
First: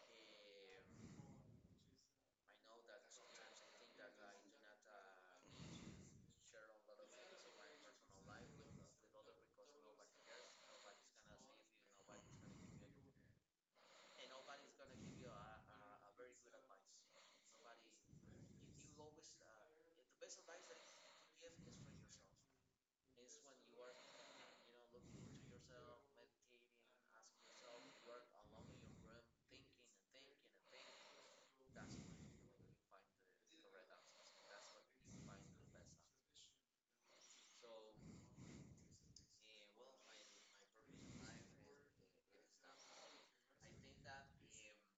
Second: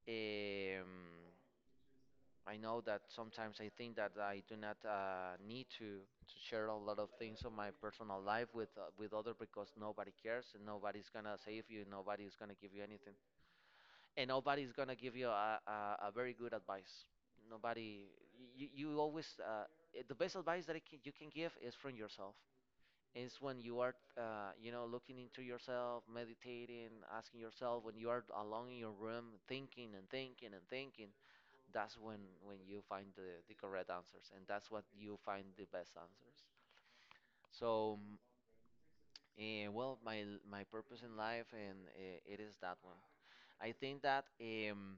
A: um, I know that sometimes I think that I do not uh, need to to share a lot of things of my personal life with uh, with other because nobody cares, and nobody's gonna save you, nobody's gonna give you anything, and nobody's gonna give you a, a, a very good advice. Nobody, you, you always, uh, eh, the best advice that I can, you can give is from yourself. It's when you are, uh, you know, looking into yourself, meditating, asking yourself, when you are alone in your room, thinking and thinking and thinking, that's when, when you find the, the correct answers, and that's what you find the best answers. So, uh, well, my, my purpose in life, and uh, it is that one. I think that. Um,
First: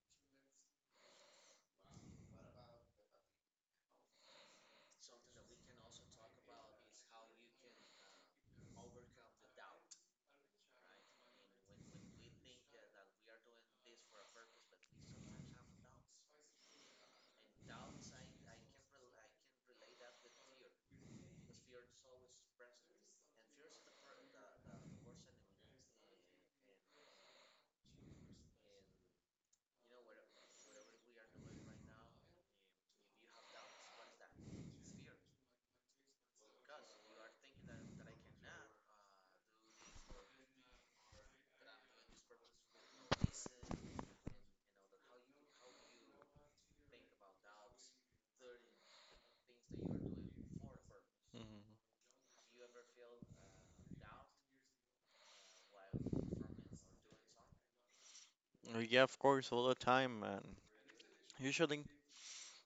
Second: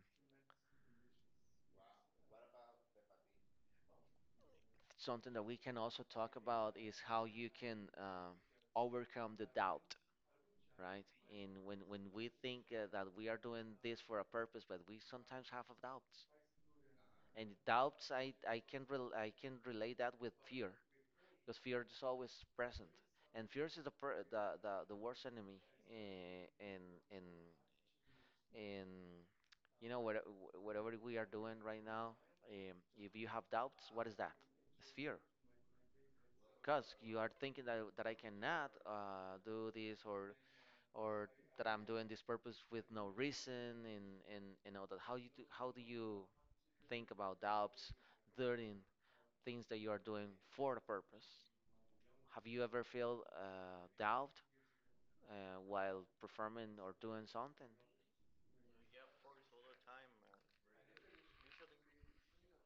A: Something that we can also talk about is how you can uh, overcome the doubt, right, and when when we think uh, that we are doing this for a purpose but we sometimes have of doubts, and doubts i i can rel I can relate that with fear, because fear is always present, and fear is the per- the, the the worst enemy, eh, in in in you know what, whatever we are doing right now. Um, if you have doubts, what is that? It's fear, because you are thinking that, that I cannot uh, do this or or that I'm doing this purpose with no reason, and and and all that. How you do, how do you think about doubts during things that you are doing for a purpose?
B: Mm.
A: Have you ever felt uh, doubt uh, while performing or doing something?
B: Mhm. Yeah, of course, all the time, man. Usually,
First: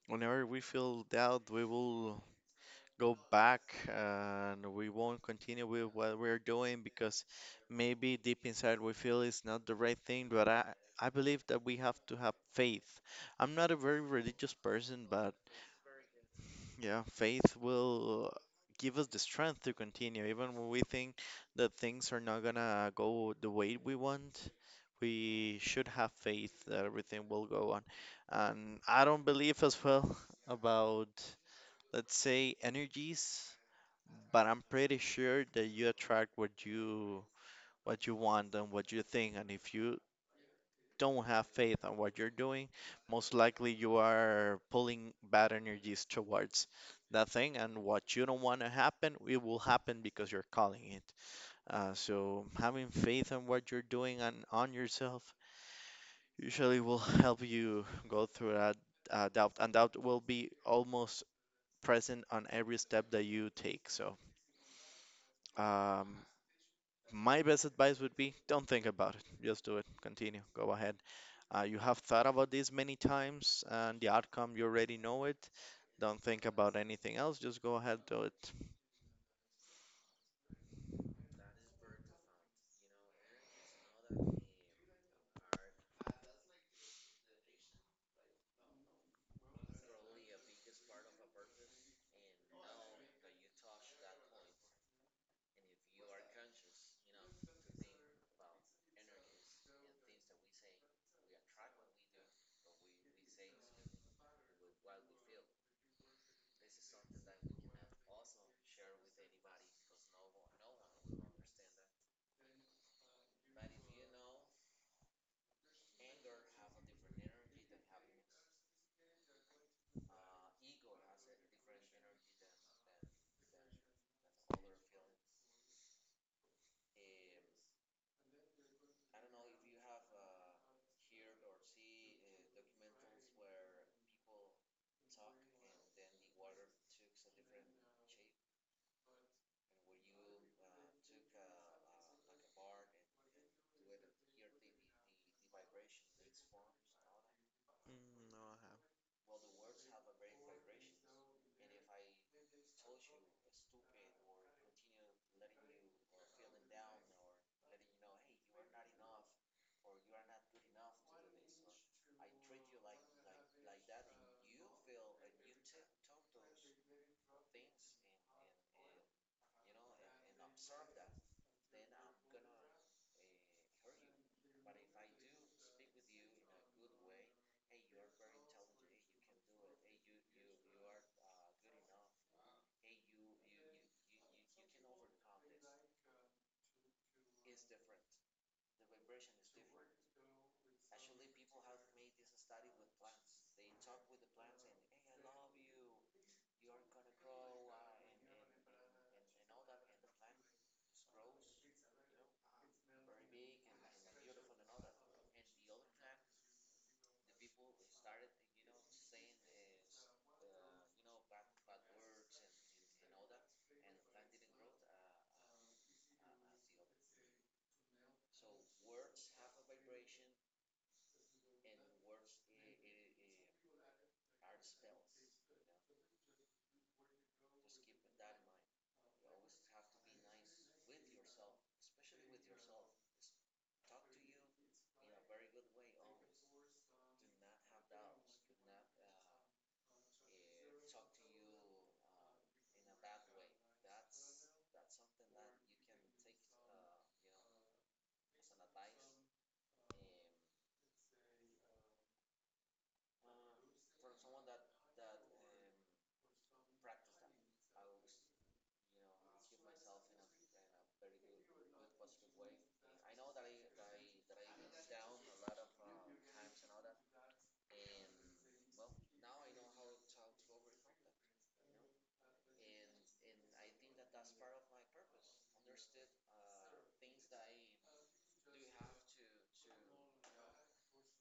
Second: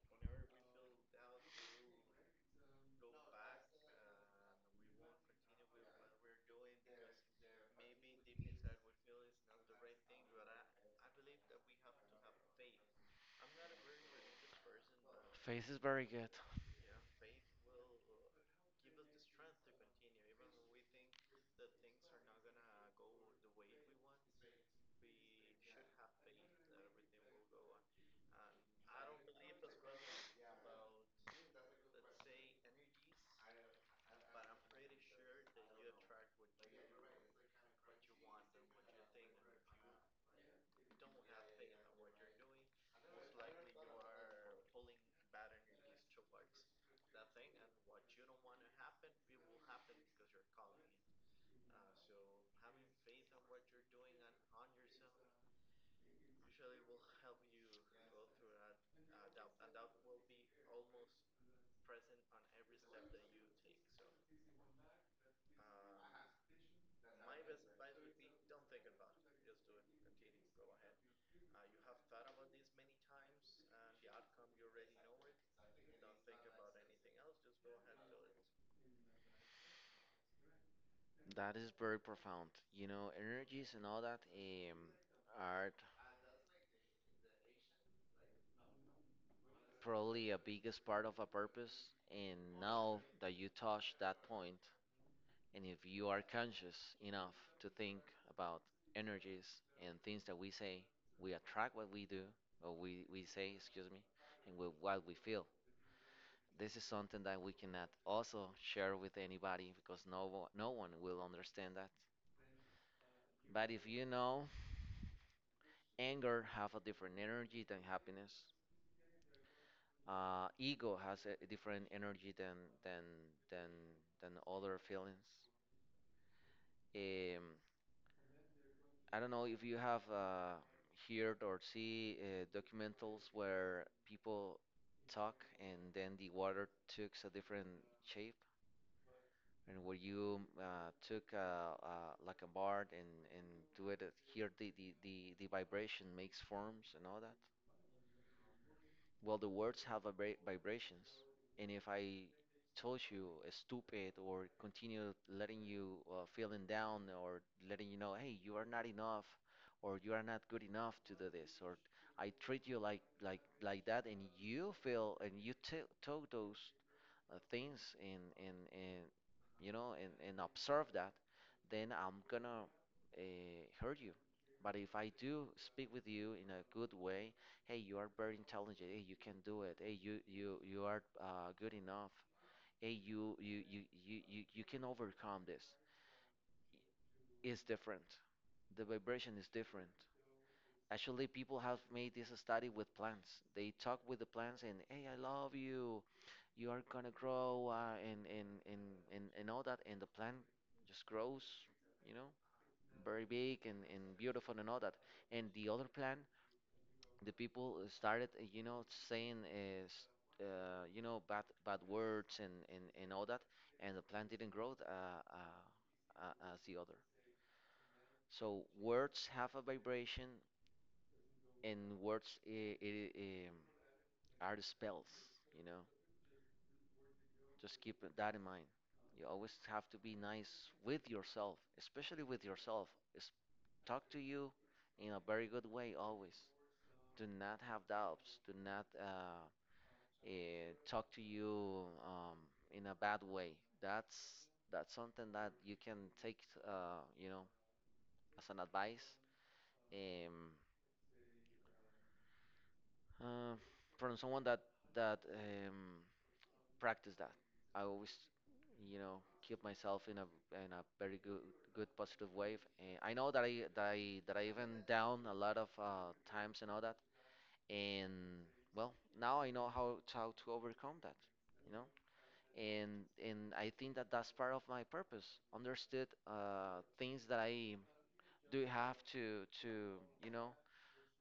B: whenever we feel doubt, we will go back and we won't continue with what we're doing because maybe deep inside we feel it's not the right thing. But I, I believe that we have to have faith. I'm not a very religious person, but
A: Faith is very good.
B: yeah, faith will give us the strength to continue, even when we think that things are not gonna go the way we want, we should have faith that everything will go on. And I don't believe as well about, let's say, energies, but I'm pretty sure that you attract what you what you want and what you think. And if you don't have faith on what you're doing, most likely you are pulling bad energies towards that thing, and what you don't want to happen, it will happen because you're calling it. Uh, so having faith in what you're doing and on yourself usually will help you go through that uh, doubt, and doubt will be almost present on every step that you take. So, um, my best advice would be don't think about it. Just do it. Continue. Go ahead. Uh, you have thought about this many times, and the outcome, you already know it. Don't think about anything else. Just go ahead, do it.
A: That is very profound. You know, energies and all that um, are probably a biggest part of a purpose. And now that you touch that point, and if you are conscious enough to think about energies and things that we say, we attract what we do, or we, we say, excuse me, and with what we feel. This is something that we cannot also share with anybody because no, one- no one will understand that. But if you know, anger have a different energy than happiness. Uh, ego has a different energy than than than than other feelings. Um, I don't know if you have uh, heard or see uh, documentals where people talk and then the water takes a different shape, and where you uh, took uh, uh, like a bar and and do it uh, here, the, the the the vibration makes forms and all that.
B: Mm, no, I have.
A: Well, the words have vibra- vibrations, and if I told you uh, stupid or continue letting you uh, feeling down or letting you know, hey, you are not enough, or you are not good enough to do this, or I treat you like like like that, and you feel and you t- took those uh, things and and and you know and and observe that, then I'm gonna uh, hurt you. But if I do speak with you in a good way, hey, you are very intelligent. Hey, you can do it. Hey, you you you are uh, good enough. Hey, you you you you you you can overcome this. It's different. The vibration is different. Actually, people have made this study with plants. They talk with the plants and, hey, I love you. You are gonna grow uh, and, and, and, and, and all that. And the plant just grows, you know, very big, and, and beautiful and all that. And the other plant, the people started, uh, you know, saying, uh, s- uh, you know, bad, bad words and, and, and all that. And the plant didn't grow uh, uh, uh, as the other. So words have a vibration, and words it, are the spells, you know. Just keep that in mind. You always have to be nice with yourself, especially with yourself. It's- talk to you in a very good way always. Do not have doubts. Do not uh, eh, talk to you um, in a bad way. That's that's something that you can take, uh, you know, as an advice, um, uh, from someone that that um, practice that. I always, you know, keep myself in a in a very good good positive wave. And I know that I that I that I even down a lot of uh, times and all that. And well, now I know how to, how to overcome that. You know, and and I think that that's part of my purpose. Understood uh, things that I do have to to you know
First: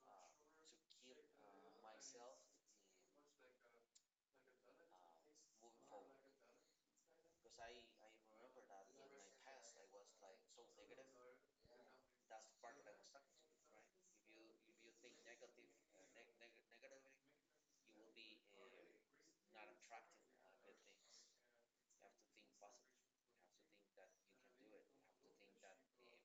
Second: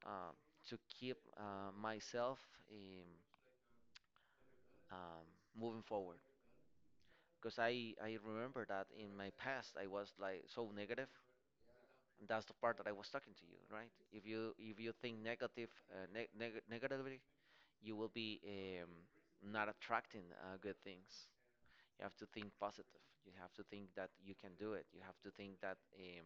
A: uh, to keep uh, myself um, um, moving forward. Because I, I remember that in my past I was like so negative, and that's the part that I was talking to you, right? If you if you think negative uh, neg neg negatively, you will be um, not attracting uh, good things. You have to think positive. You have to think that you can do it. You have to think that um,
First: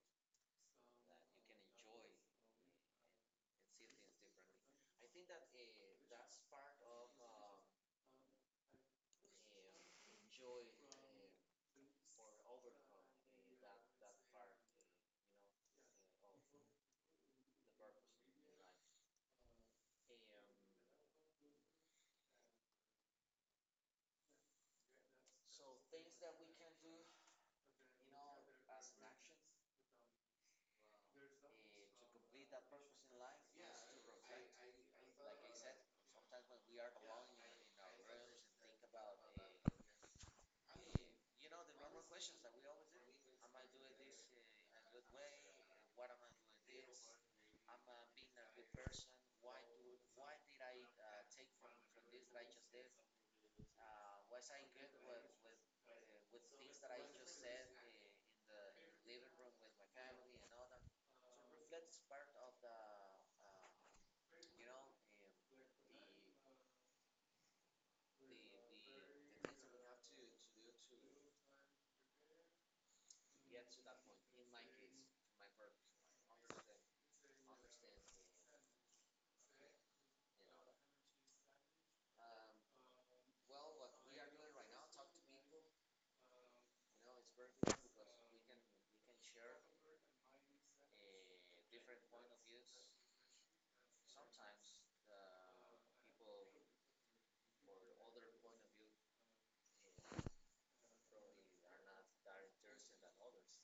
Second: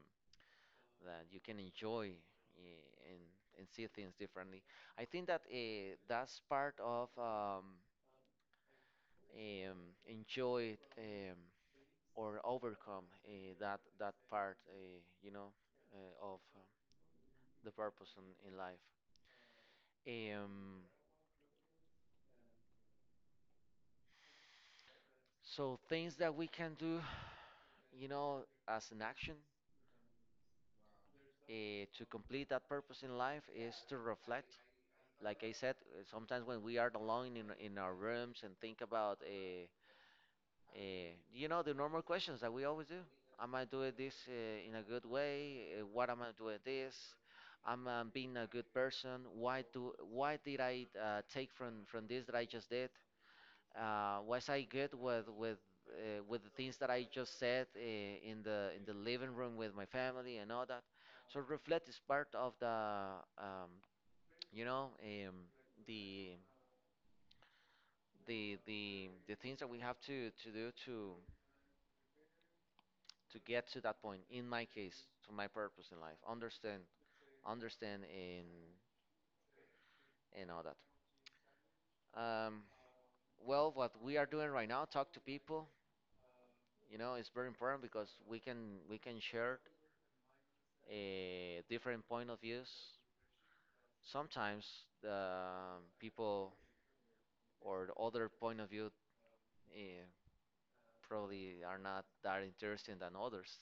A: that you can enjoy eh, and and see things differently. I think that uh, that's part of um, um, enjoy um, or overcome uh, that that part, uh, you know, uh, of uh, the purpose in, in life. Um, so things that we can do, you know, as an action uh, to complete that purpose in life is to reflect. Like I said, uh, sometimes when we are alone in, in our rooms and think about uh, Uh, you know, the normal questions that we always do. Am I doing this uh, in a good way? Uh, what am I doing this? Am I being a good person? Why do? Why did I uh, take from from this that I just did? Uh, was I good with with uh, with the things that I just said uh, in the in the living room with my family and all that? So reflect is part of the um, you know, um, the the the the things that we have to to do to to get to that point, in my case to my purpose in life, understand understand in, and all that. um, well, what we are doing right now, talk to people, you know, it's very important because we can we can share a different point of views. Sometimes the um, people or the other point of view, eh, probably are not that interesting than others.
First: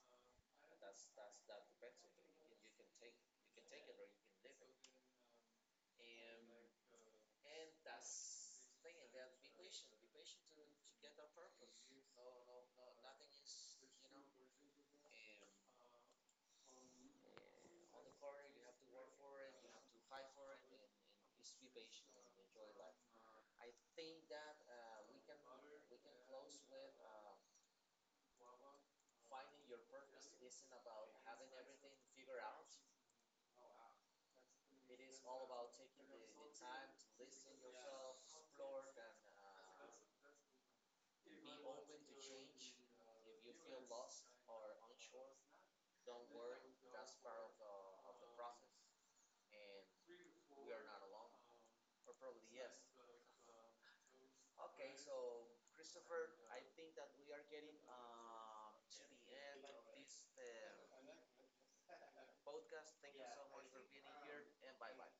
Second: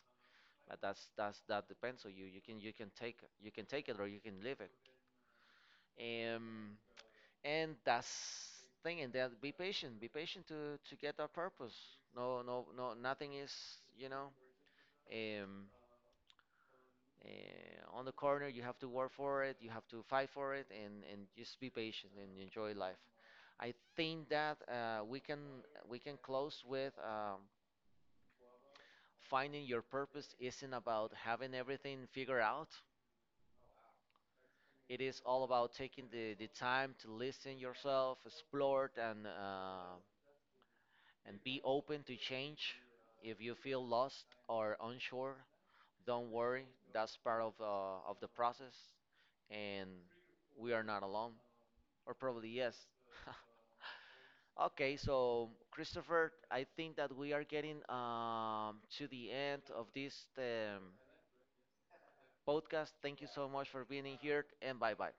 A: But that's that's that depends on you. You can you can take you can take it or you can leave it. um and that's thing. And that, be patient, be patient to to get our purpose. no no no Nothing is, you know, um uh, on the corner. You have to work for it, you have to fight for it, and and just be patient and enjoy life. I think that uh, we can we can close with, um, finding your purpose isn't about having everything figured out. It is all about taking the, the time to listen yourself, explore, and uh, and be open to change. If you feel lost or unsure, don't worry. That's part of, uh, of the process, and we are not alone. Or probably yes. Okay, so Christopher, I think that we are getting um, to the end of this um, podcast. Thank you so much for being in here, and bye bye.